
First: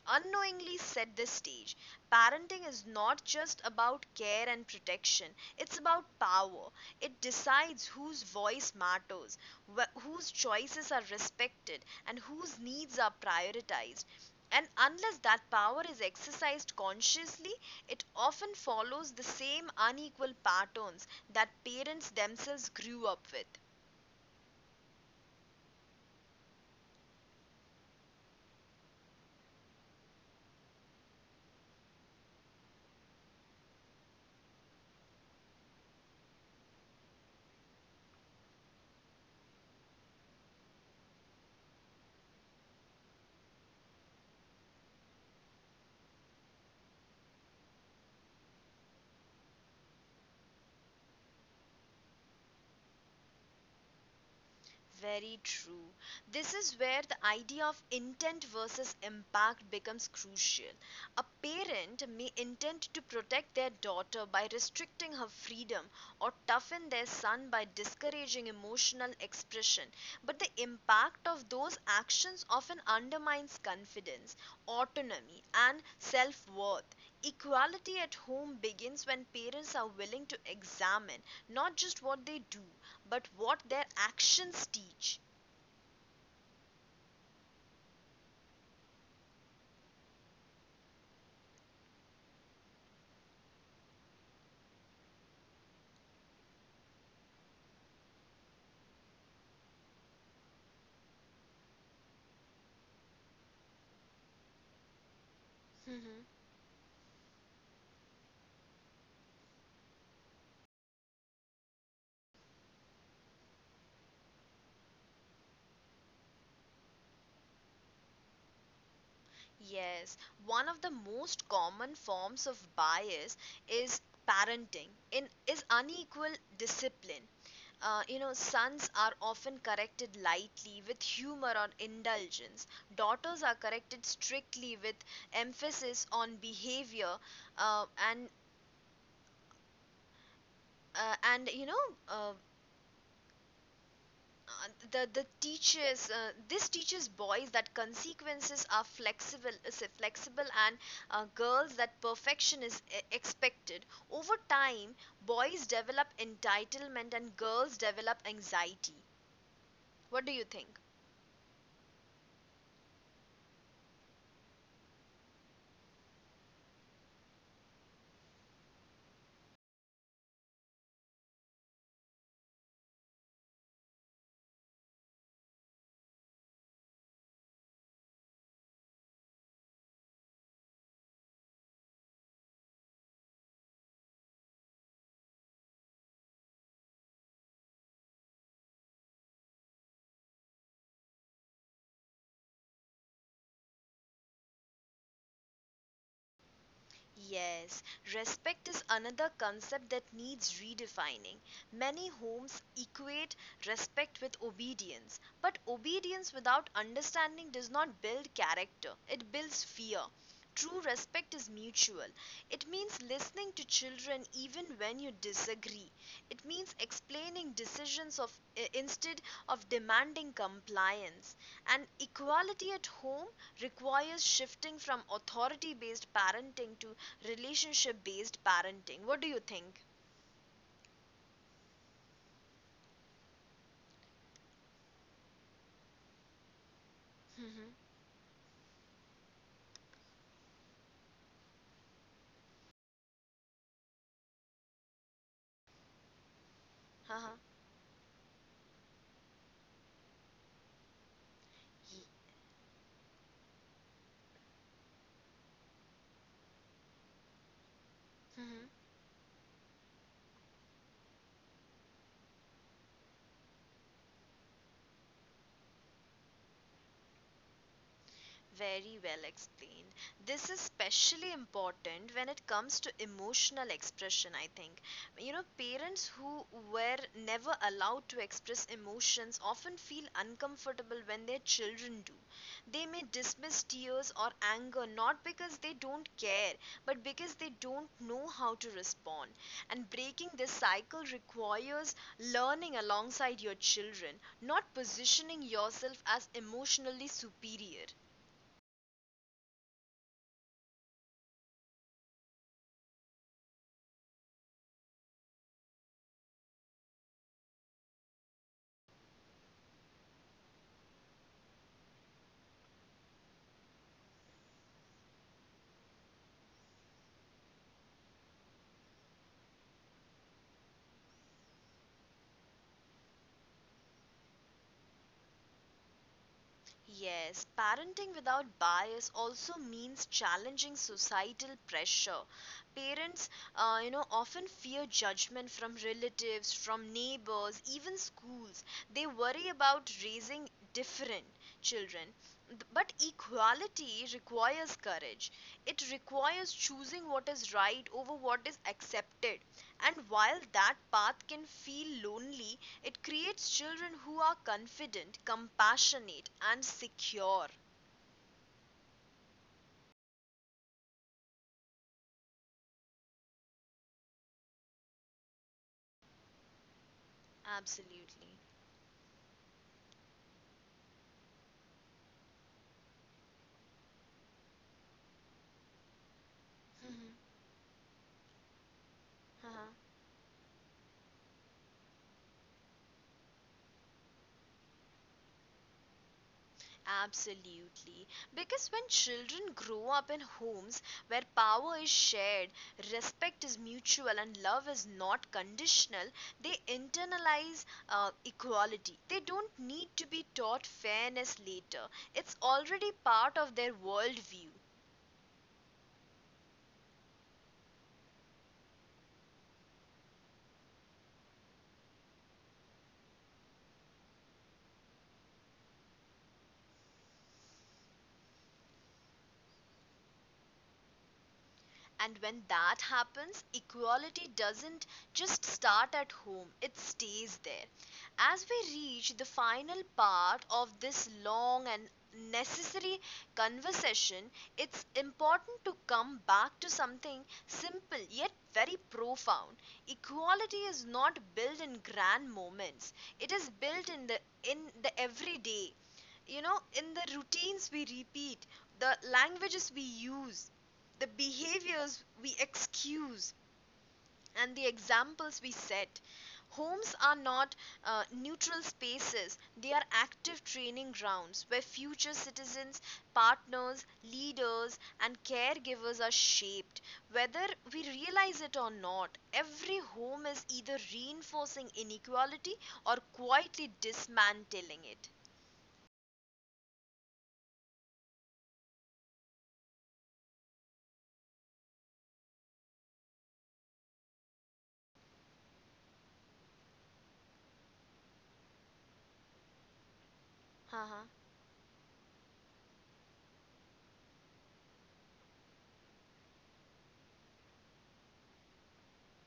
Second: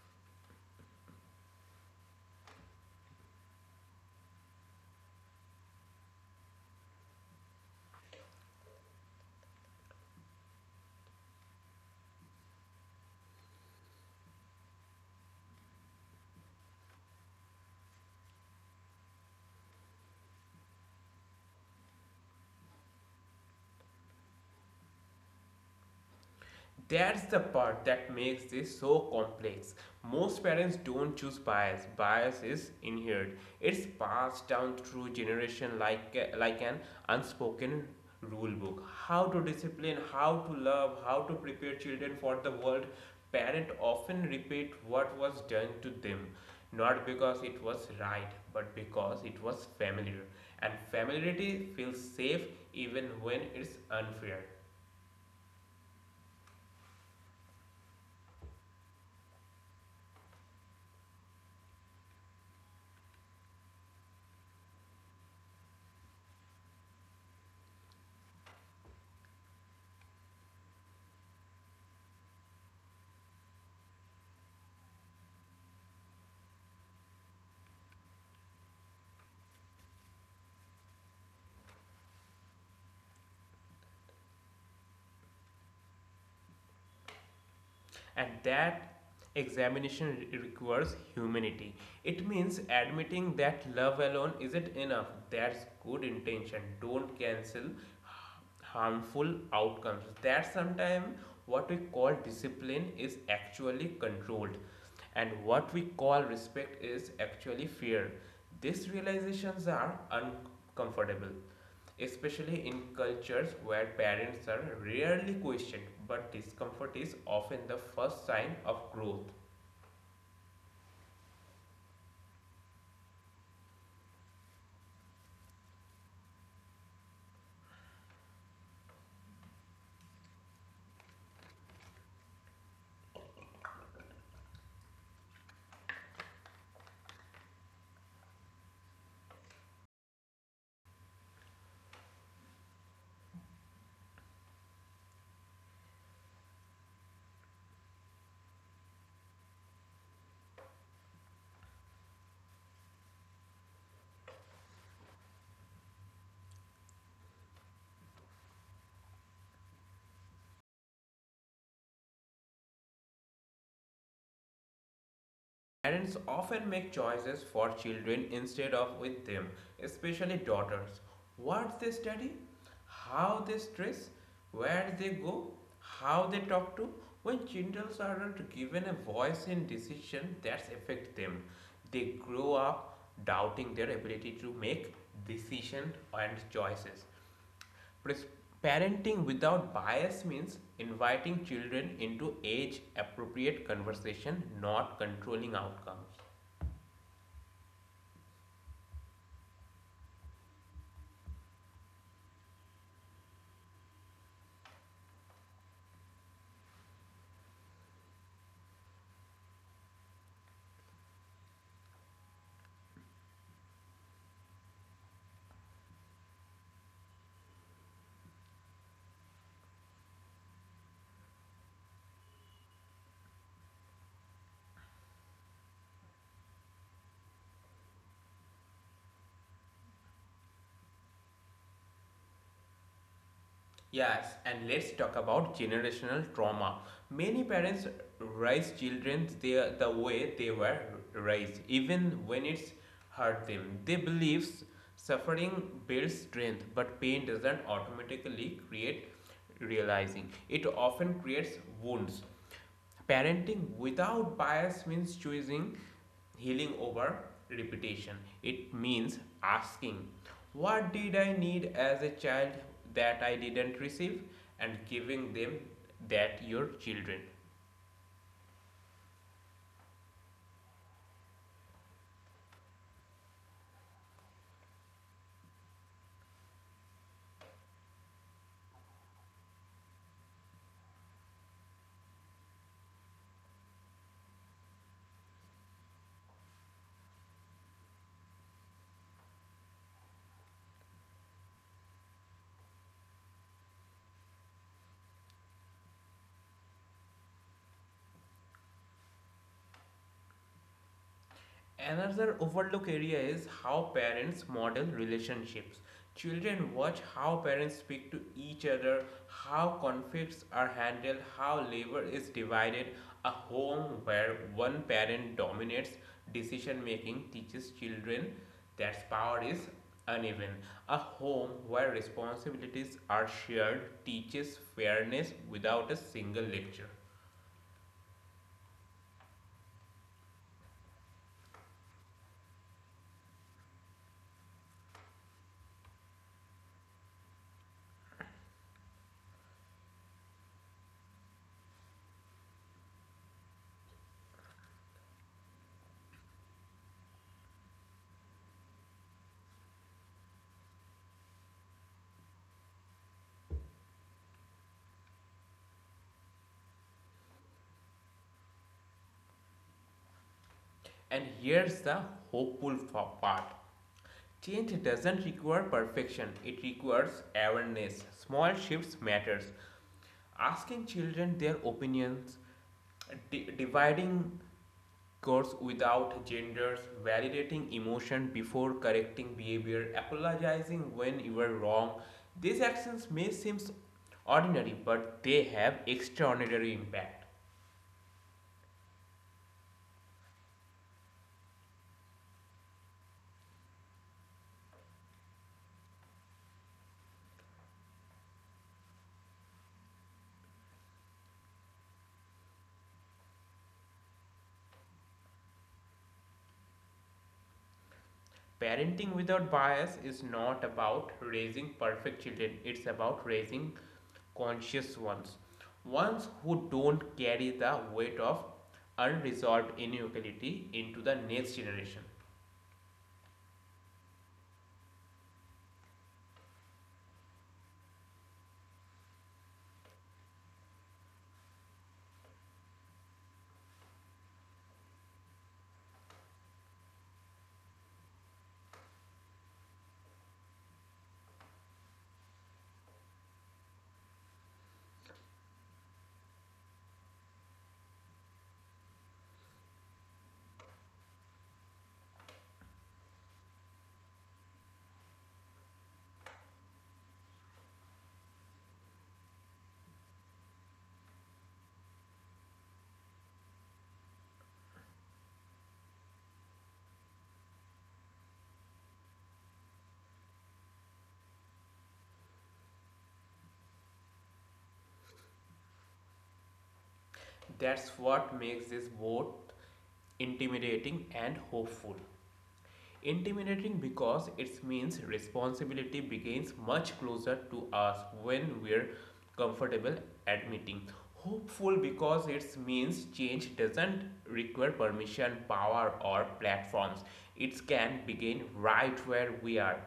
S1: unknowingly set the stage. Parenting is not just about care and protection, it's about power. It decides whose voice matters, whose choices are respected, and whose needs are prioritized. And unless that power is exercised consciously, it often follows the same unequal patterns that parents themselves grew up with.
S2: That's the part that makes this so complex. Most parents don't choose bias. Bias is inherited. It's passed down through generation like an unspoken rule book. How to discipline, how to love, how to prepare children for the world. Parents often repeat what was done to them, not because it was right, but because it was familiar. And familiarity feels safe even when it's unfair.
S1: Very true. This is where the idea of intent versus impact becomes crucial. A parent may intend to protect their daughter by restricting her freedom or toughen their son by discouraging emotional expression, but the impact of those actions often undermines confidence, autonomy, and self worth. Equality at home begins when parents are willing to examine not just what they do, but what their actions teach.
S2: And that examination requires humanity. It means admitting that love alone isn't enough, that's good intention don't cancel harmful outcomes, that sometimes what we call discipline is actually controlled, and what we call
S1: Mm-hmm.
S2: respect is actually fear. These realizations are uncomfortable, especially in cultures where parents are rarely questioned, but discomfort is often the first sign of growth.
S1: Yes, one of the most common forms of bias is parenting in is unequal discipline. Sons are often corrected lightly with humor or indulgence. Daughters are corrected strictly with emphasis on behavior uh, and and uh, the teaches this teaches boys that consequences are flexible is flexible and girls that perfection is expected. Over time, boys develop entitlement and girls develop anxiety. What do you think?
S2: Parents often make choices for children instead of with them, especially daughters. What they study, how they dress, where they go, how they talk to. When children are not given a voice in decision that affect them, they grow up doubting their ability to make decisions and choices. Parenting without bias means inviting children into age appropriate conversation, not controlling outcomes.
S1: Yes, respect is another concept that needs redefining. Many homes equate respect with obedience, but obedience without understanding does not build character, it builds fear. True respect is mutual. It means listening to children even when you disagree. It means explaining decisions instead of demanding compliance. And equality at home requires shifting from authority based parenting to relationship based parenting. What do you think?
S2: Yes, and let's talk about generational trauma. Many parents
S1: Mm-hmm.
S2: raise children the way they were raised, even when it's hurt them. They believe suffering builds strength, but pain doesn't
S1: Uh-huh.
S2: automatically create realizing. It often creates wounds. Parenting without bias means choosing healing over repetition. It
S1: Mm-hmm.
S2: means asking, what did I need as a child that I didn't receive? And giving them that your children.
S1: Very well explained. This is especially important when it comes to emotional expression, I think. You know, parents who were never allowed to express emotions often feel uncomfortable when their children do. They may dismiss tears or anger not because they don't care, but because they don't know how to respond. And breaking this cycle requires learning alongside your children, not positioning yourself as emotionally superior.
S2: Another overlooked area is how parents model relationships. Children watch how parents speak to each other, how conflicts are handled, how labor is divided. A home where one parent dominates decision making teaches children that power is uneven. A home where responsibilities are shared teaches fairness without a single lecture.
S1: Yes, parenting without bias also means challenging societal pressure. Parents, you know, often fear judgment from relatives, from neighbors, even schools. They worry about raising different children. But equality requires courage. It requires choosing what is right over what is accepted. And while that path can feel lonely, it creates children who are confident, compassionate, and secure.
S2: And here's the hopeful part: change doesn't require perfection, it requires awareness. Small shifts
S1: Absolutely.
S2: matters. Asking children their opinions, dividing course without genders, validating
S1: Mhm.
S2: emotion before correcting behavior,
S1: Uh-huh.
S2: apologizing when you are wrong. These actions may seem ordinary, but they have extraordinary impact.
S1: Absolutely. Because when children grow up in homes where power is shared, respect is mutual, and love is not conditional, they internalize equality. They don't need to be taught fairness later, it's already part of their worldview.
S2: Parenting without bias is not about raising perfect children, it's about raising conscious ones. Ones who don't carry the weight of unresolved inequality into the next generation.
S1: And when that happens, equality doesn't just start at home, it stays there. As we reach the final part of this long and necessary conversation, it's important to come back to something simple yet very profound. Equality is not built in grand moments. It is built in the everyday, you know, in the routines we repeat, the languages we use, the behaviors we excuse, and the examples we set. Homes are not neutral spaces, they are active training grounds where future citizens, partners, leaders, and caregivers are shaped. Whether we realize it or not, every home is either reinforcing inequality or quietly dismantling it.
S2: That's what makes this both intimidating and hopeful. Intimidating because it means responsibility begins much closer to us when we're comfortable admitting.
S1: Uh-huh.
S2: Hopeful because it means change doesn't require permission, power, or platforms. It can begin right where we are,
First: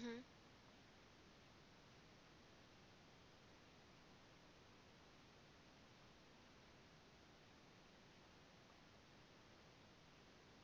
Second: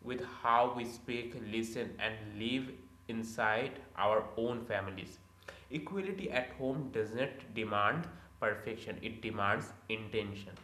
S2: with how we speak, listen, and live inside our own families. Equality at home does not demand perfection, it demands intention.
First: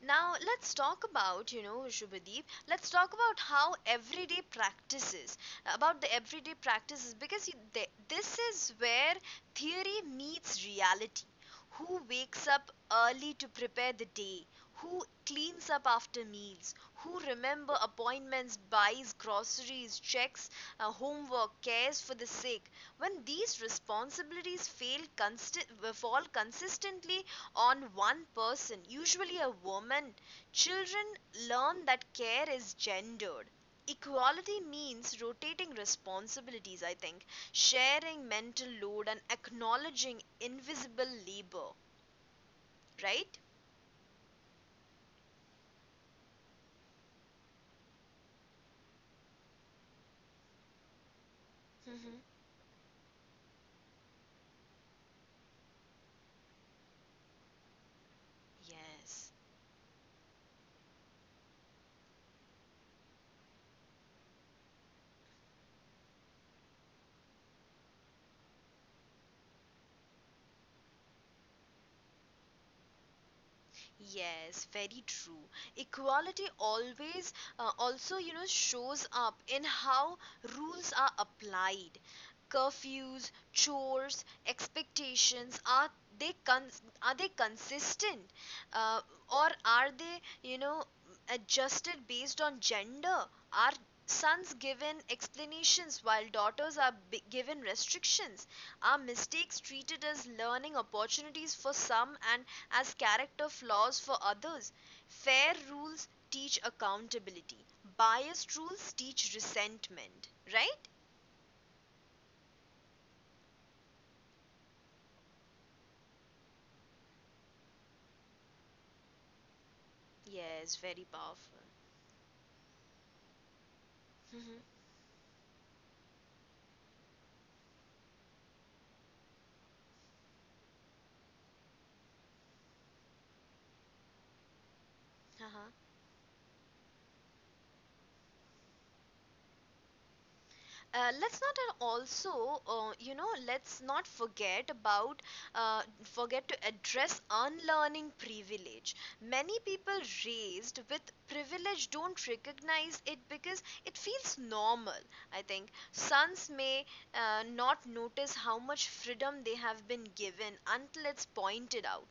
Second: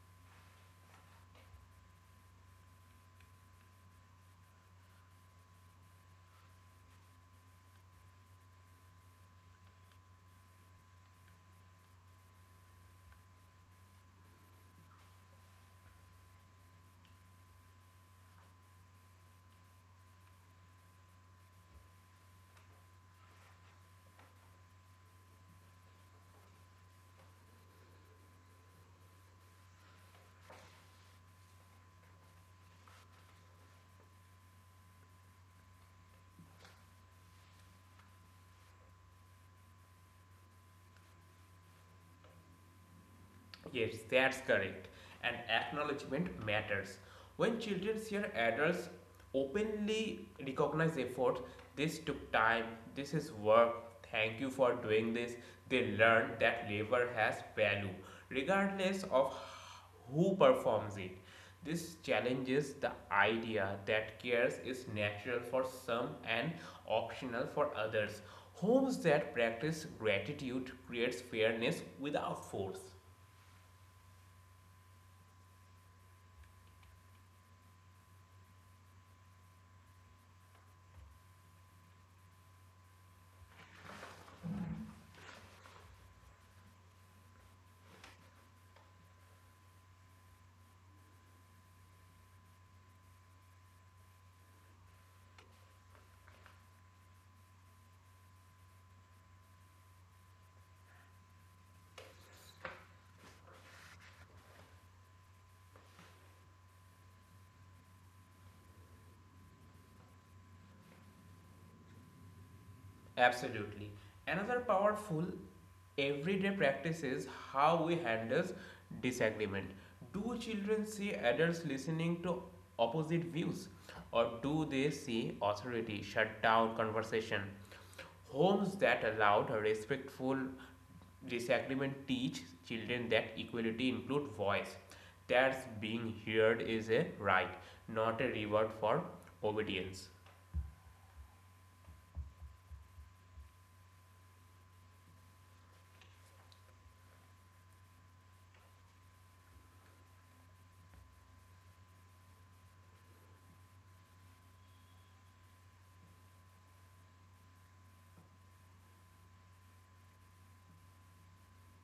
S1: Now let's talk about, you know, Shubhadeep, let's talk about how everyday practices, about the everyday practices, because this is where theory meets reality. Who wakes up early to prepare the day? Who cleans up after meals? Who remember appointments, buys groceries, checks homework, cares for the sick? When these responsibilities fall consistently on one person, usually a woman, children learn that care is gendered. Equality means rotating responsibilities, I think, sharing mental load and acknowledging invisible labor, right?
S2: Yes, that's correct. And acknowledgement matters. When children hear adults openly recognize effort, this
S1: Hmm.
S2: took time, this is work, thank you for doing this, they learn that labor has value, regardless
S1: Yes.
S2: of who performs it. This challenges the idea that cares is natural for some and optional for others. Homes that practice gratitude creates fairness without force.
S1: Yes, very true. Equality always also, you know, shows up in how rules are applied. Curfews, chores, expectations, they con- are they consistent, uh, or are they, you know, adjusted based on gender? Are sons given explanations while daughters are given restrictions? Are mistakes treated as learning opportunities for some and as character flaws for others? Fair rules teach accountability, biased rules teach resentment, right?
S2: Absolutely. Another powerful everyday practice is how we handle disagreement. Do
S1: Yes, very
S2: children see
S1: powerful.
S2: adults listening to opposite views, or
S1: Mhm.
S2: do they see authority shut down conversation? Homes that allowed a respectful disagreement teach children that equality includes voice.
S1: Uh-huh.
S2: That's being heard is a right, not a reward for obedience.
S1: Let's not and also, you know, let's not forget to address unlearning privilege. Many people raised with privilege don't recognize it because it feels normal, I think. Sons may not notice how much freedom they have been given until it's pointed out.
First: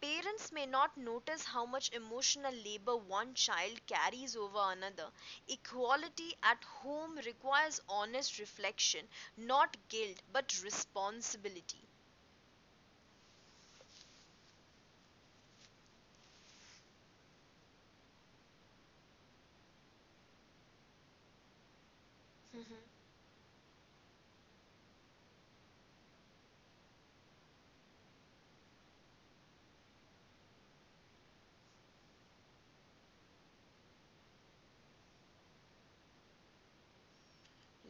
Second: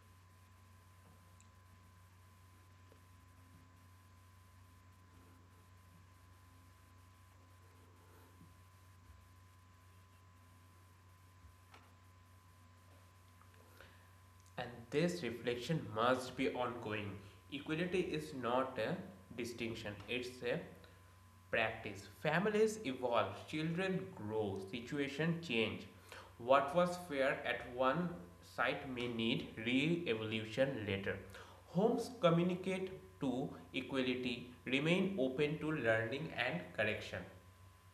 S1: Parents may not notice how much emotional labor one child carries over another. Equality at home requires honest reflection, not guilt, but responsibility.
S2: And this reflection must be ongoing. Equality is not a distinction, it's a practice. Families evolve, children grow, situation change. What was fair at one site may need re-evolution later. Homes communicate to equality, remain open to learning and correction.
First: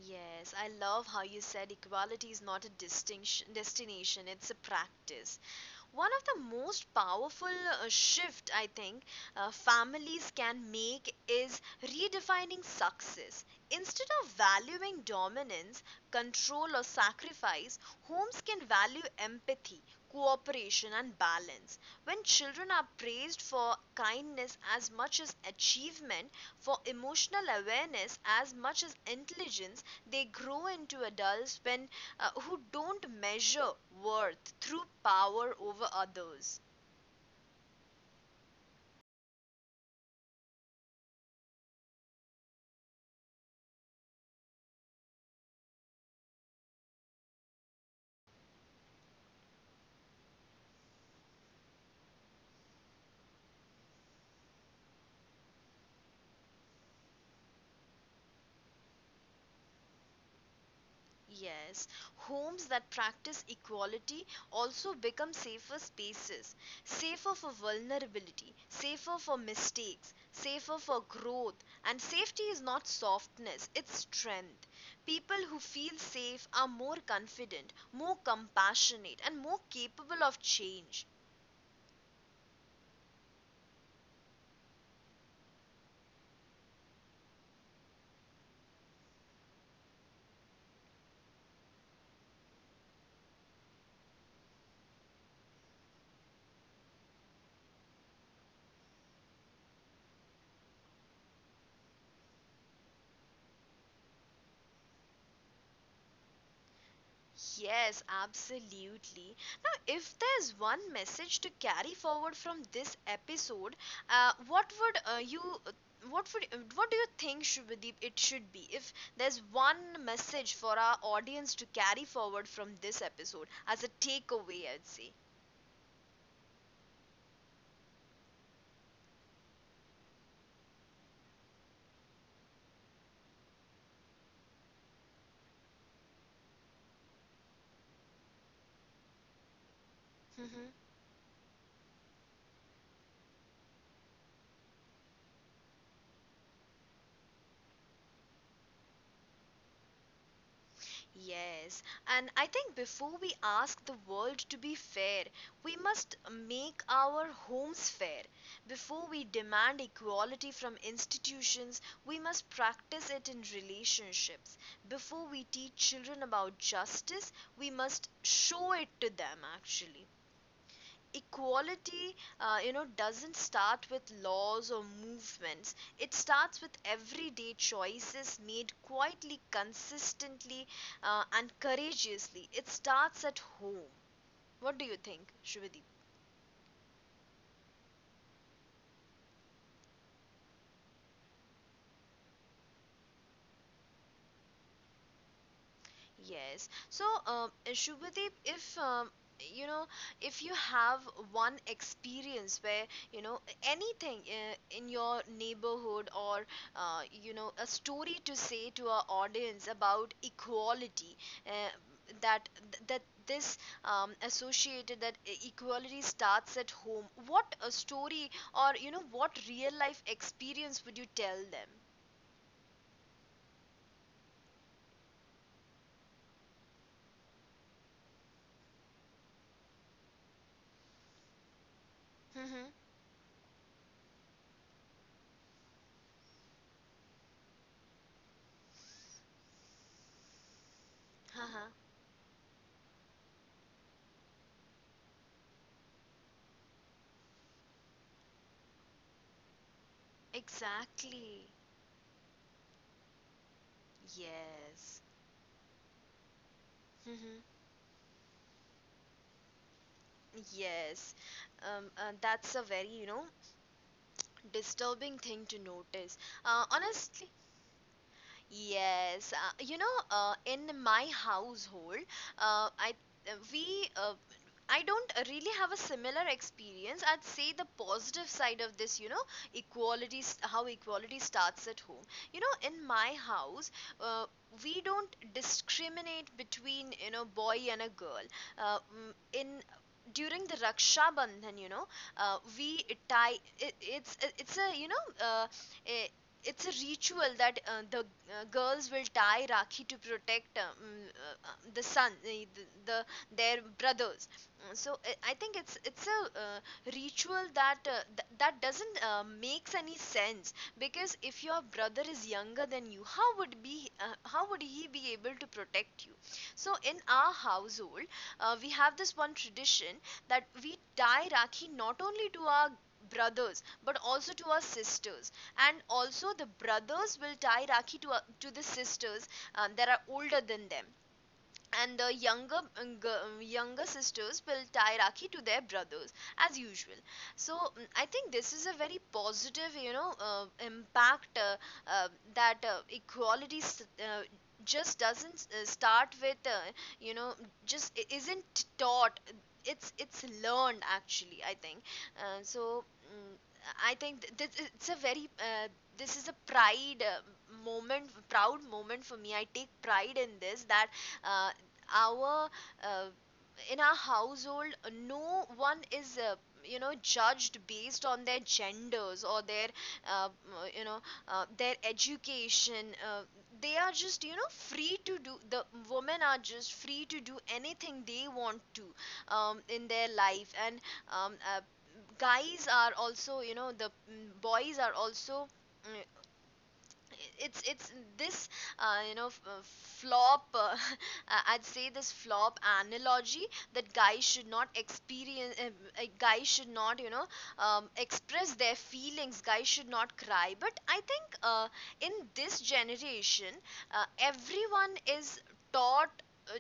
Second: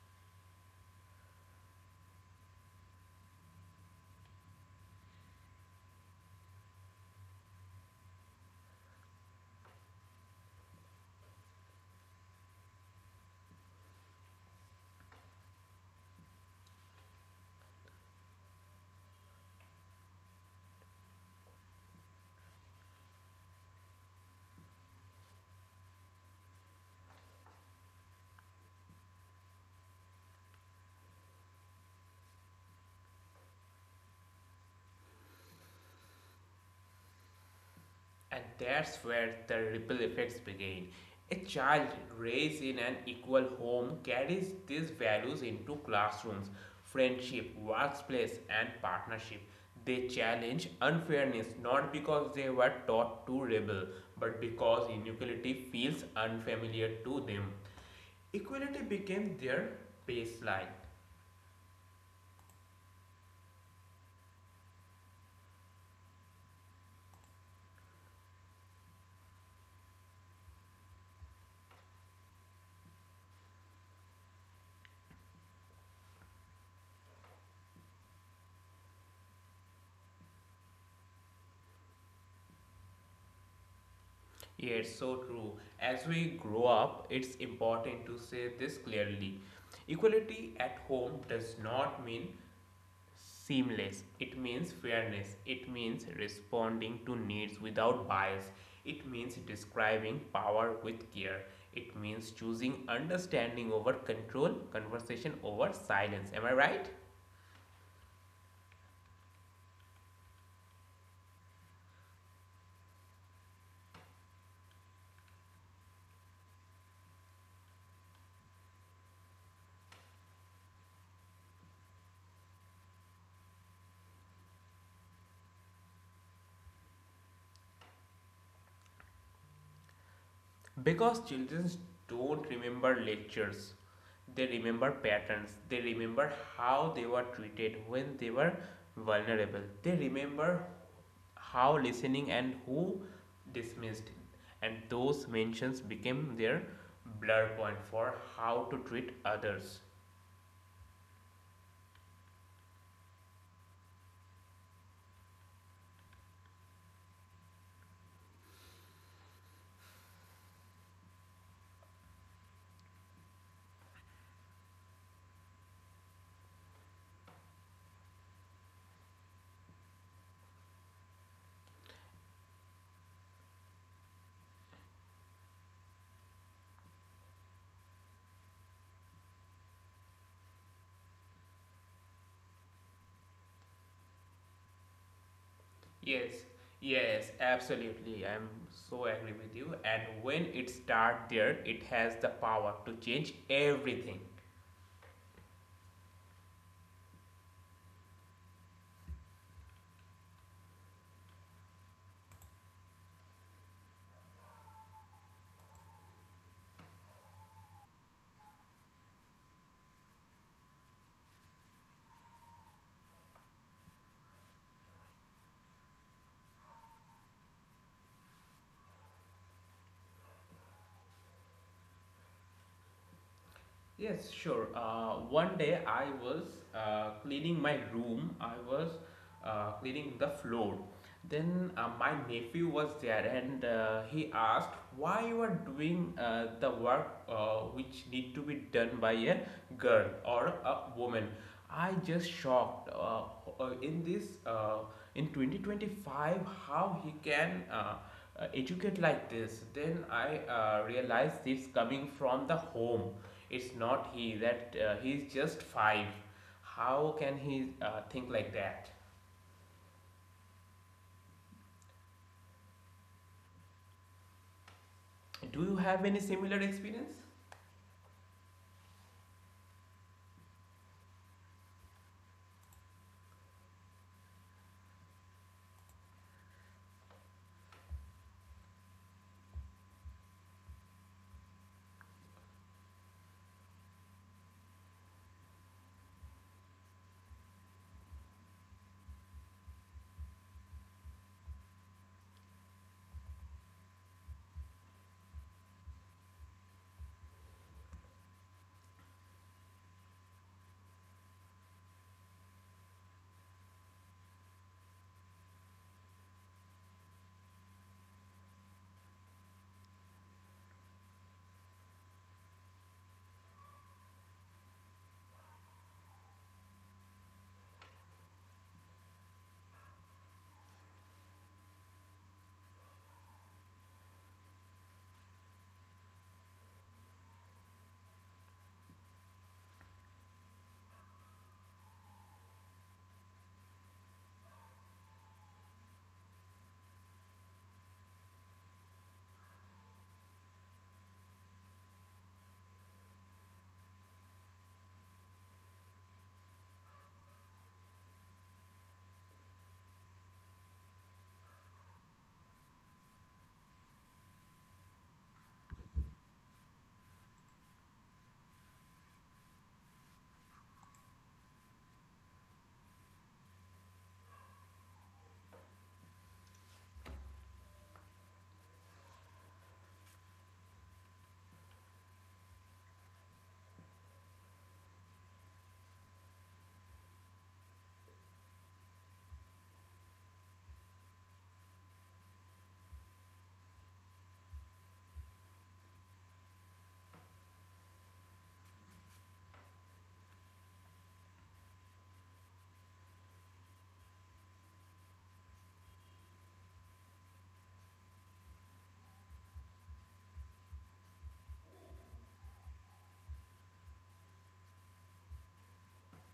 S1: Yes, I love how you said equality is not a distinction destination, it's a practice. One of the most powerful shift, I think, families can make is redefining success. Instead of valuing dominance, control or sacrifice, homes can value empathy, cooperation and balance. When children are praised for kindness as much as achievement, for emotional awareness as much as intelligence, they grow into adults when who don't measure worth through power over others.
S2: And that's where the ripple effects begin. A child raised in an equal home carries these values into classrooms, friendship, workplace, and partnership. They challenge unfairness not because they were taught to rebel, but because inequality feels unfamiliar to them. Equality became their baseline.
S1: Yes, homes that practice equality also become safer spaces, safer for vulnerability, safer for mistakes, safer for growth, and safety is not softness, it's strength. People who feel safe are more confident, more compassionate, and more capable of change.
S2: Yes, so true. As we grow up, it's important to say this clearly. Equality at home does not mean seamless, it means fairness, it means responding to needs without bias, it means describing power with care, it means choosing understanding over control, conversation over silence. Am I right?
S1: Yes, absolutely. Now, if there's one message to carry forward from this episode, what would you, what would, what do you think, Shubhadeep, it should be? If there's one message for our audience to carry forward from this episode as a takeaway, I'd say.
S2: Because children don't remember lectures, they remember patterns, they remember how they were treated when they were vulnerable, they
S1: Mm-hmm.
S2: remember how listening and who dismissed, and those mentions became their blur point for how to treat others.
S1: Yes, and I think before we ask the world to be fair, we must make our homes fair. Before we demand equality from institutions, we must practice it in relationships. Before we teach children about justice, we must show it to them. Actually, equality, you know, doesn't start with laws or movements, it starts with everyday choices made quietly, consistently, and courageously. It starts at home. What do you think, Shivadi?
S2: Yes, yes, absolutely. I'm so agree with you. And when it starts there, it has the power to change everything.
S1: Yes. So, Shubhadeep, if you know, if you have one experience where, you know, anything in your neighborhood, or you know, a story to say to our audience about equality, uh, that that this associated that equality starts at home. What a story, or you know, what real life experience would you tell them?
S2: Yes, sure. One day I was cleaning my room. I was cleaning the floor. Then my
S1: Mm-hmm.
S2: nephew was there and he asked, why you are doing the work which need to be done by a girl or a woman?
S1: Uh-huh.
S2: I just shocked in this in 2025. How he can educate like this? Then I
S1: Exactly.
S2: realized it's coming from the home. It's not he that
S1: Yes.
S2: he's just five. How
S1: Hmm.
S2: can he think like that?
S1: Yes, that's a very, you know, disturbing thing to
S2: Do you
S1: notice.
S2: have any similar
S1: Honestly,
S2: experience?
S1: yes, you know, in my household, uh, I uh, we uh, I don't really have a similar experience. I'd say the positive side of this, you know, how equality starts at home. You know, in my house, uh, we don't discriminate between, you know, boy and a girl. Mm, in during the Raksha Bandhan, you know, we tie it, it's a you know. Eh, it's a ritual that the girls will tie rakhi to protect the son the their brothers. So I think it's a ritual that that doesn't makes any sense, because if your brother is younger than you, how would he be able to protect you? So in our household, we have this one tradition that we tie rakhi not only to our brothers, but also to our sisters. And also the brothers will tie rakhi to the sisters that are older than them, and the younger younger sisters will tie rakhi to their brothers as usual. So I think this is a very positive, you know, impact, uh, that equality uh, just doesn't start with, you know, just isn't taught, it's learned actually, I think. Uh, so mm, i think this, it's a very this is a pride moment proud moment for me. I take pride in this, that uh, our uh, in our household, no one is you know, judged based on their genders or their uh, you know, their education. They are just, you know, free to do the women are just free to do anything they want to in their life. And um, uh, guys are also, you know, boys are also, mm, it's this you know, flop I'd say this flop analogy, that guys should not experience, guys should not, you know, express their feelings, guys should not cry. But I think in this generation, everyone is taught uh,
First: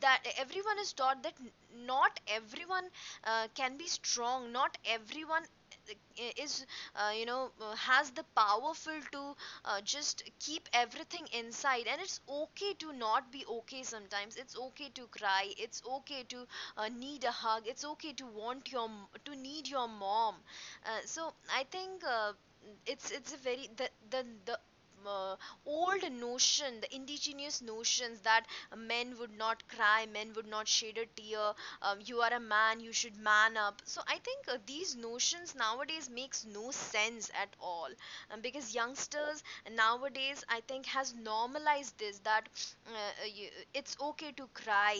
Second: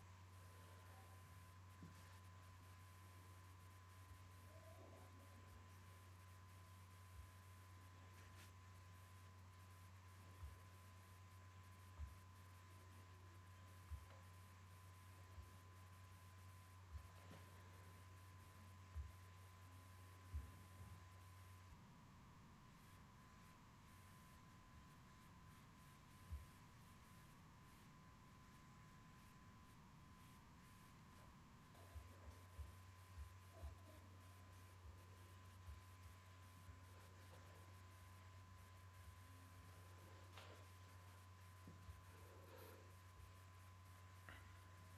S1: that not everyone can be strong, not everyone is you know, has the powerful to just keep everything inside. And it's okay to not be okay sometimes, it's okay to cry, it's okay to need a hug, it's okay to want your to need your mom. So I think it's a very the uh, old notion, the indigenous notions that men would not cry, men would not shed a tear, you are a man, you should man up. So I think, these notions nowadays makes no sense at all, because youngsters nowadays, I think, has normalized this, that uh, uh, you, it's okay to cry,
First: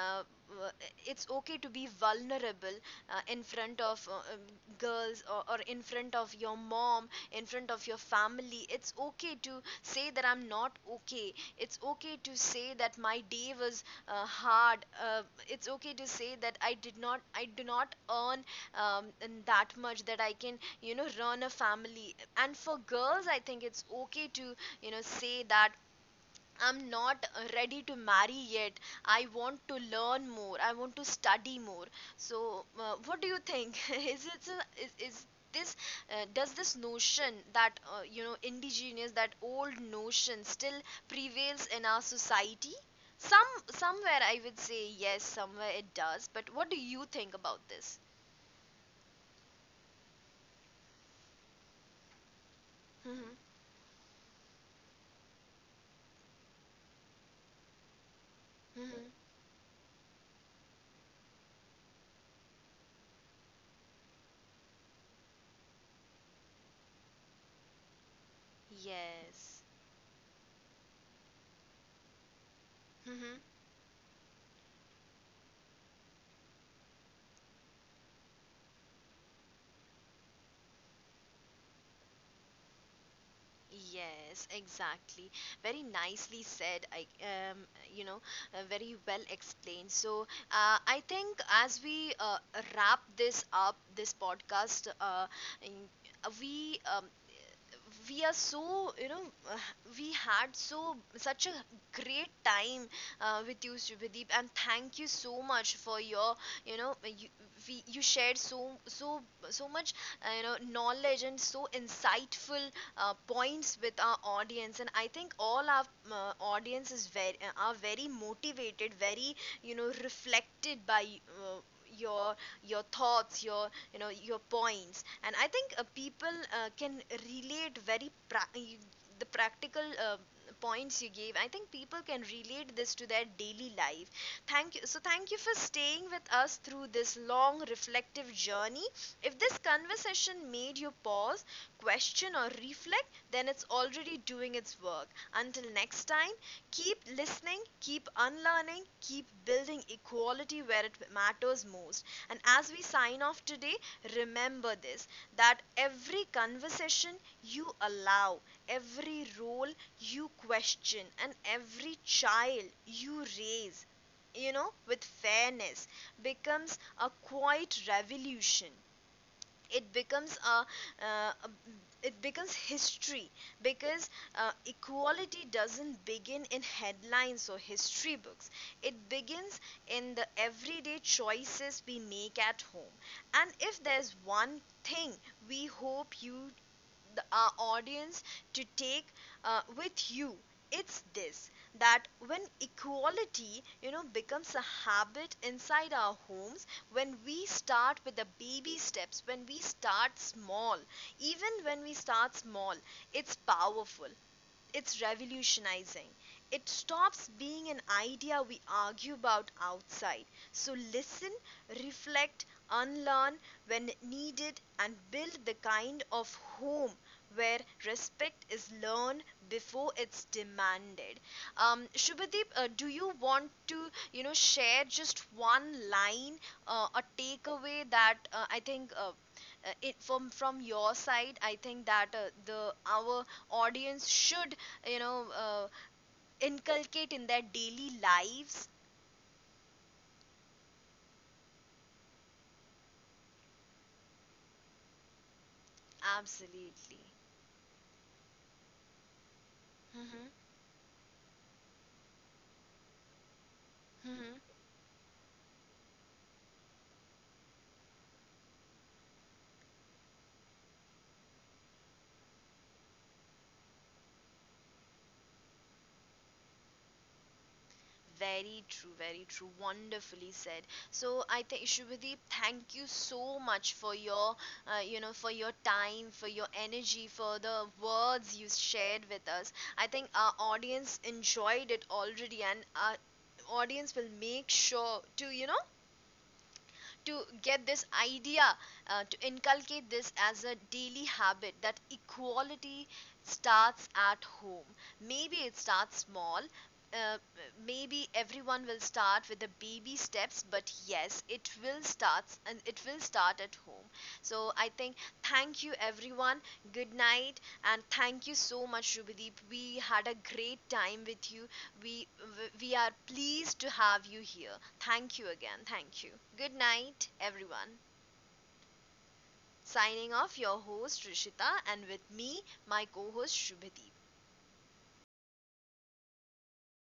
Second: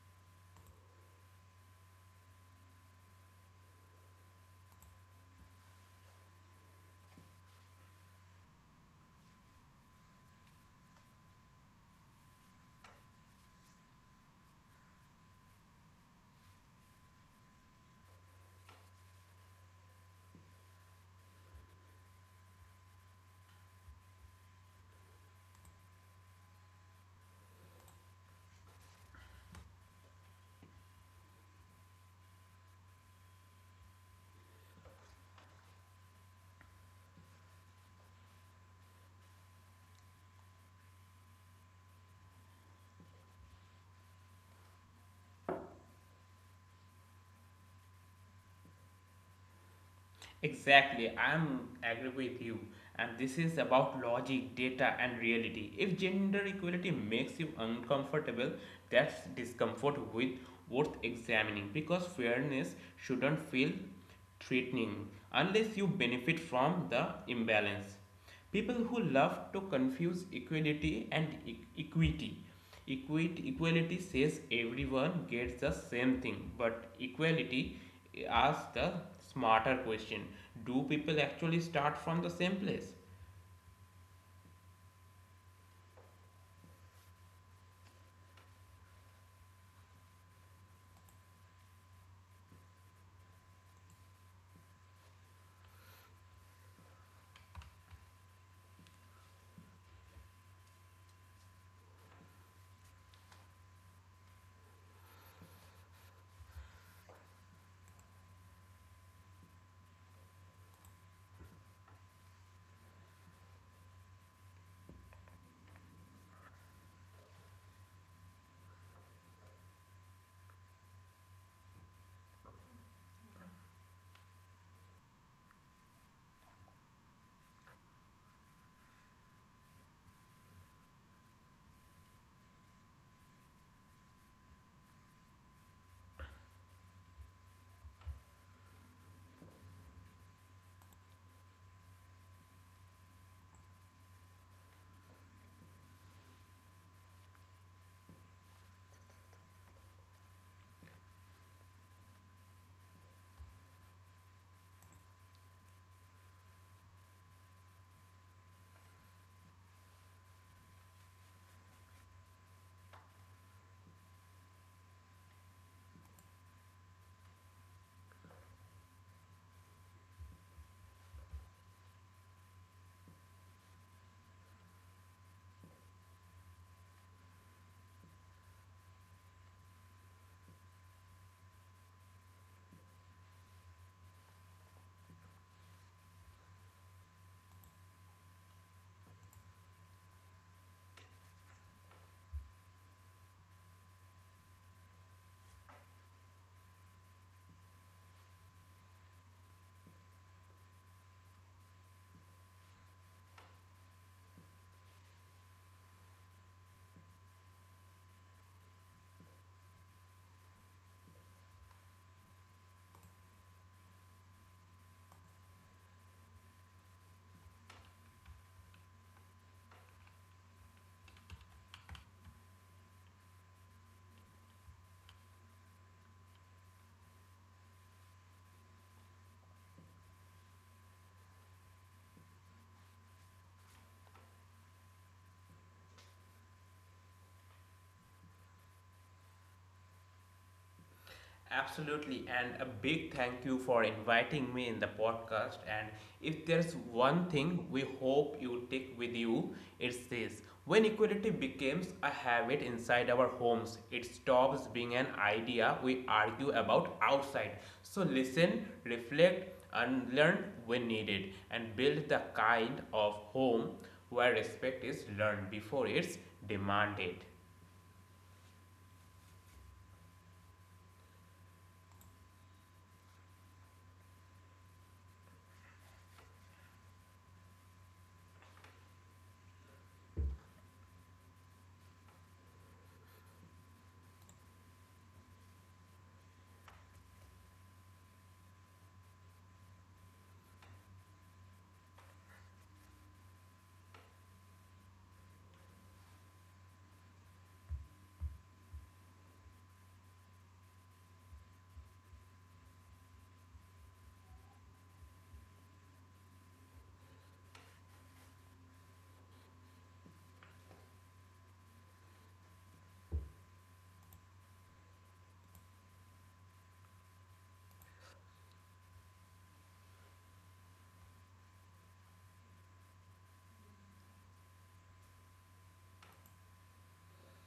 S1: uh, uh, it's okay to be vulnerable in front of girls, or in front of your mom, in front of your family. It's okay to say that I'm not okay, it's okay to say that my day was hard, it's okay to say that I do not earn um, that much that I can, you know, run a family. And for girls, I think it's okay to, you know say that I'm not ready to marry yet. I want to learn more, I want to study more. So what do you think? is it a, is this Does this notion, that indigenous, that old notion, still prevails in our society? Somewhere I would say yes, somewhere it does. But what do you think about this?
S2: Exactly, I'm agree with you. And
S1: Hmm.
S2: this is about logic, data, and reality. If gender equality makes you uncomfortable, that's
S1: Hmm.
S2: discomfort with worth examining, because fairness shouldn't feel threatening unless you benefit from the imbalance. People who love to
S1: Yes.
S2: confuse equality and equity. Equity,
S1: Mm-hmm.
S2: equality says everyone gets the same thing, but equality asks the smarter question: do people actually start from the same place?
S1: Yes, exactly. Very nicely said. Um, you know, Very well explained. So, I think as we wrap this up, this podcast, in- we um, we are so you know uh, we had such a great time with you, Shubhadeep, and thank you so much for your you know you, you shared so much knowledge, and so insightful points with our audience. And I think all our audience is very are very motivated, very reflected by uh, your your thoughts, your your points. And I think people can relate very the practical points you gave. I think people can relate this to their daily life. Thank you for staying with us through this long reflective journey. If this conversation made you pause, question, or reflect, then it's already doing its work. Until next time, keep listening, keep unlearning, keep building equality where it matters most. And as we sign off today, remember this: that every conversation you allow, every role you question, and every child you raise, you know, with fairness, becomes a quiet revolution. It becomes a uh, it becomes history. Because equality doesn't begin in headlines or history books, it begins in the everyday choices we make at home. And if there's one thing we hope you, our audience, to take with you, it's this: that when equality becomes a habit inside our homes, when we start with the baby steps, when we start small, even when we start small, it's powerful, it's revolutionizing. It stops being an idea we argue about outside. So listen, reflect, unlearn when needed, and build the kind of home where respect is learned before it's demanded. Shubhadeep, do you want to, you know, share just one line, a takeaway that I think it from your side. I think that the our audience should, you know, inculcate in their daily lives.
S2: Absolutely, and a big thank you for inviting me in the podcast. And if there's
S1: Absolutely.
S2: one thing we hope you take with you, it's
S1: Hmm.
S2: this: when equality becomes a habit inside our homes, it
S1: Hmm.
S2: stops being an idea we argue about outside. So, listen, reflect, and learn when needed, and build the kind of home where respect is learned before it's demanded.
S1: Very true, very true. Wonderfully said. So I think, Shubhadeep, thank you so much for your, you know, for your time, for your energy, for the words you shared with us. I think our audience enjoyed it already, and our audience will make sure to, you know, to get this idea, to inculcate this as a daily habit, that equality starts at home. Maybe it starts small, uh, maybe everyone will start with the baby steps. But yes, it will starts, and it will start at home. So I think thank you everyone, good night. And thank you so much, Rubideep, we had a great time with you. we we are pleased to have you here. Thank you again. Thank you. Good night, everyone. Signing off, your host Rishita, and with me, my co-host Shubhadeep.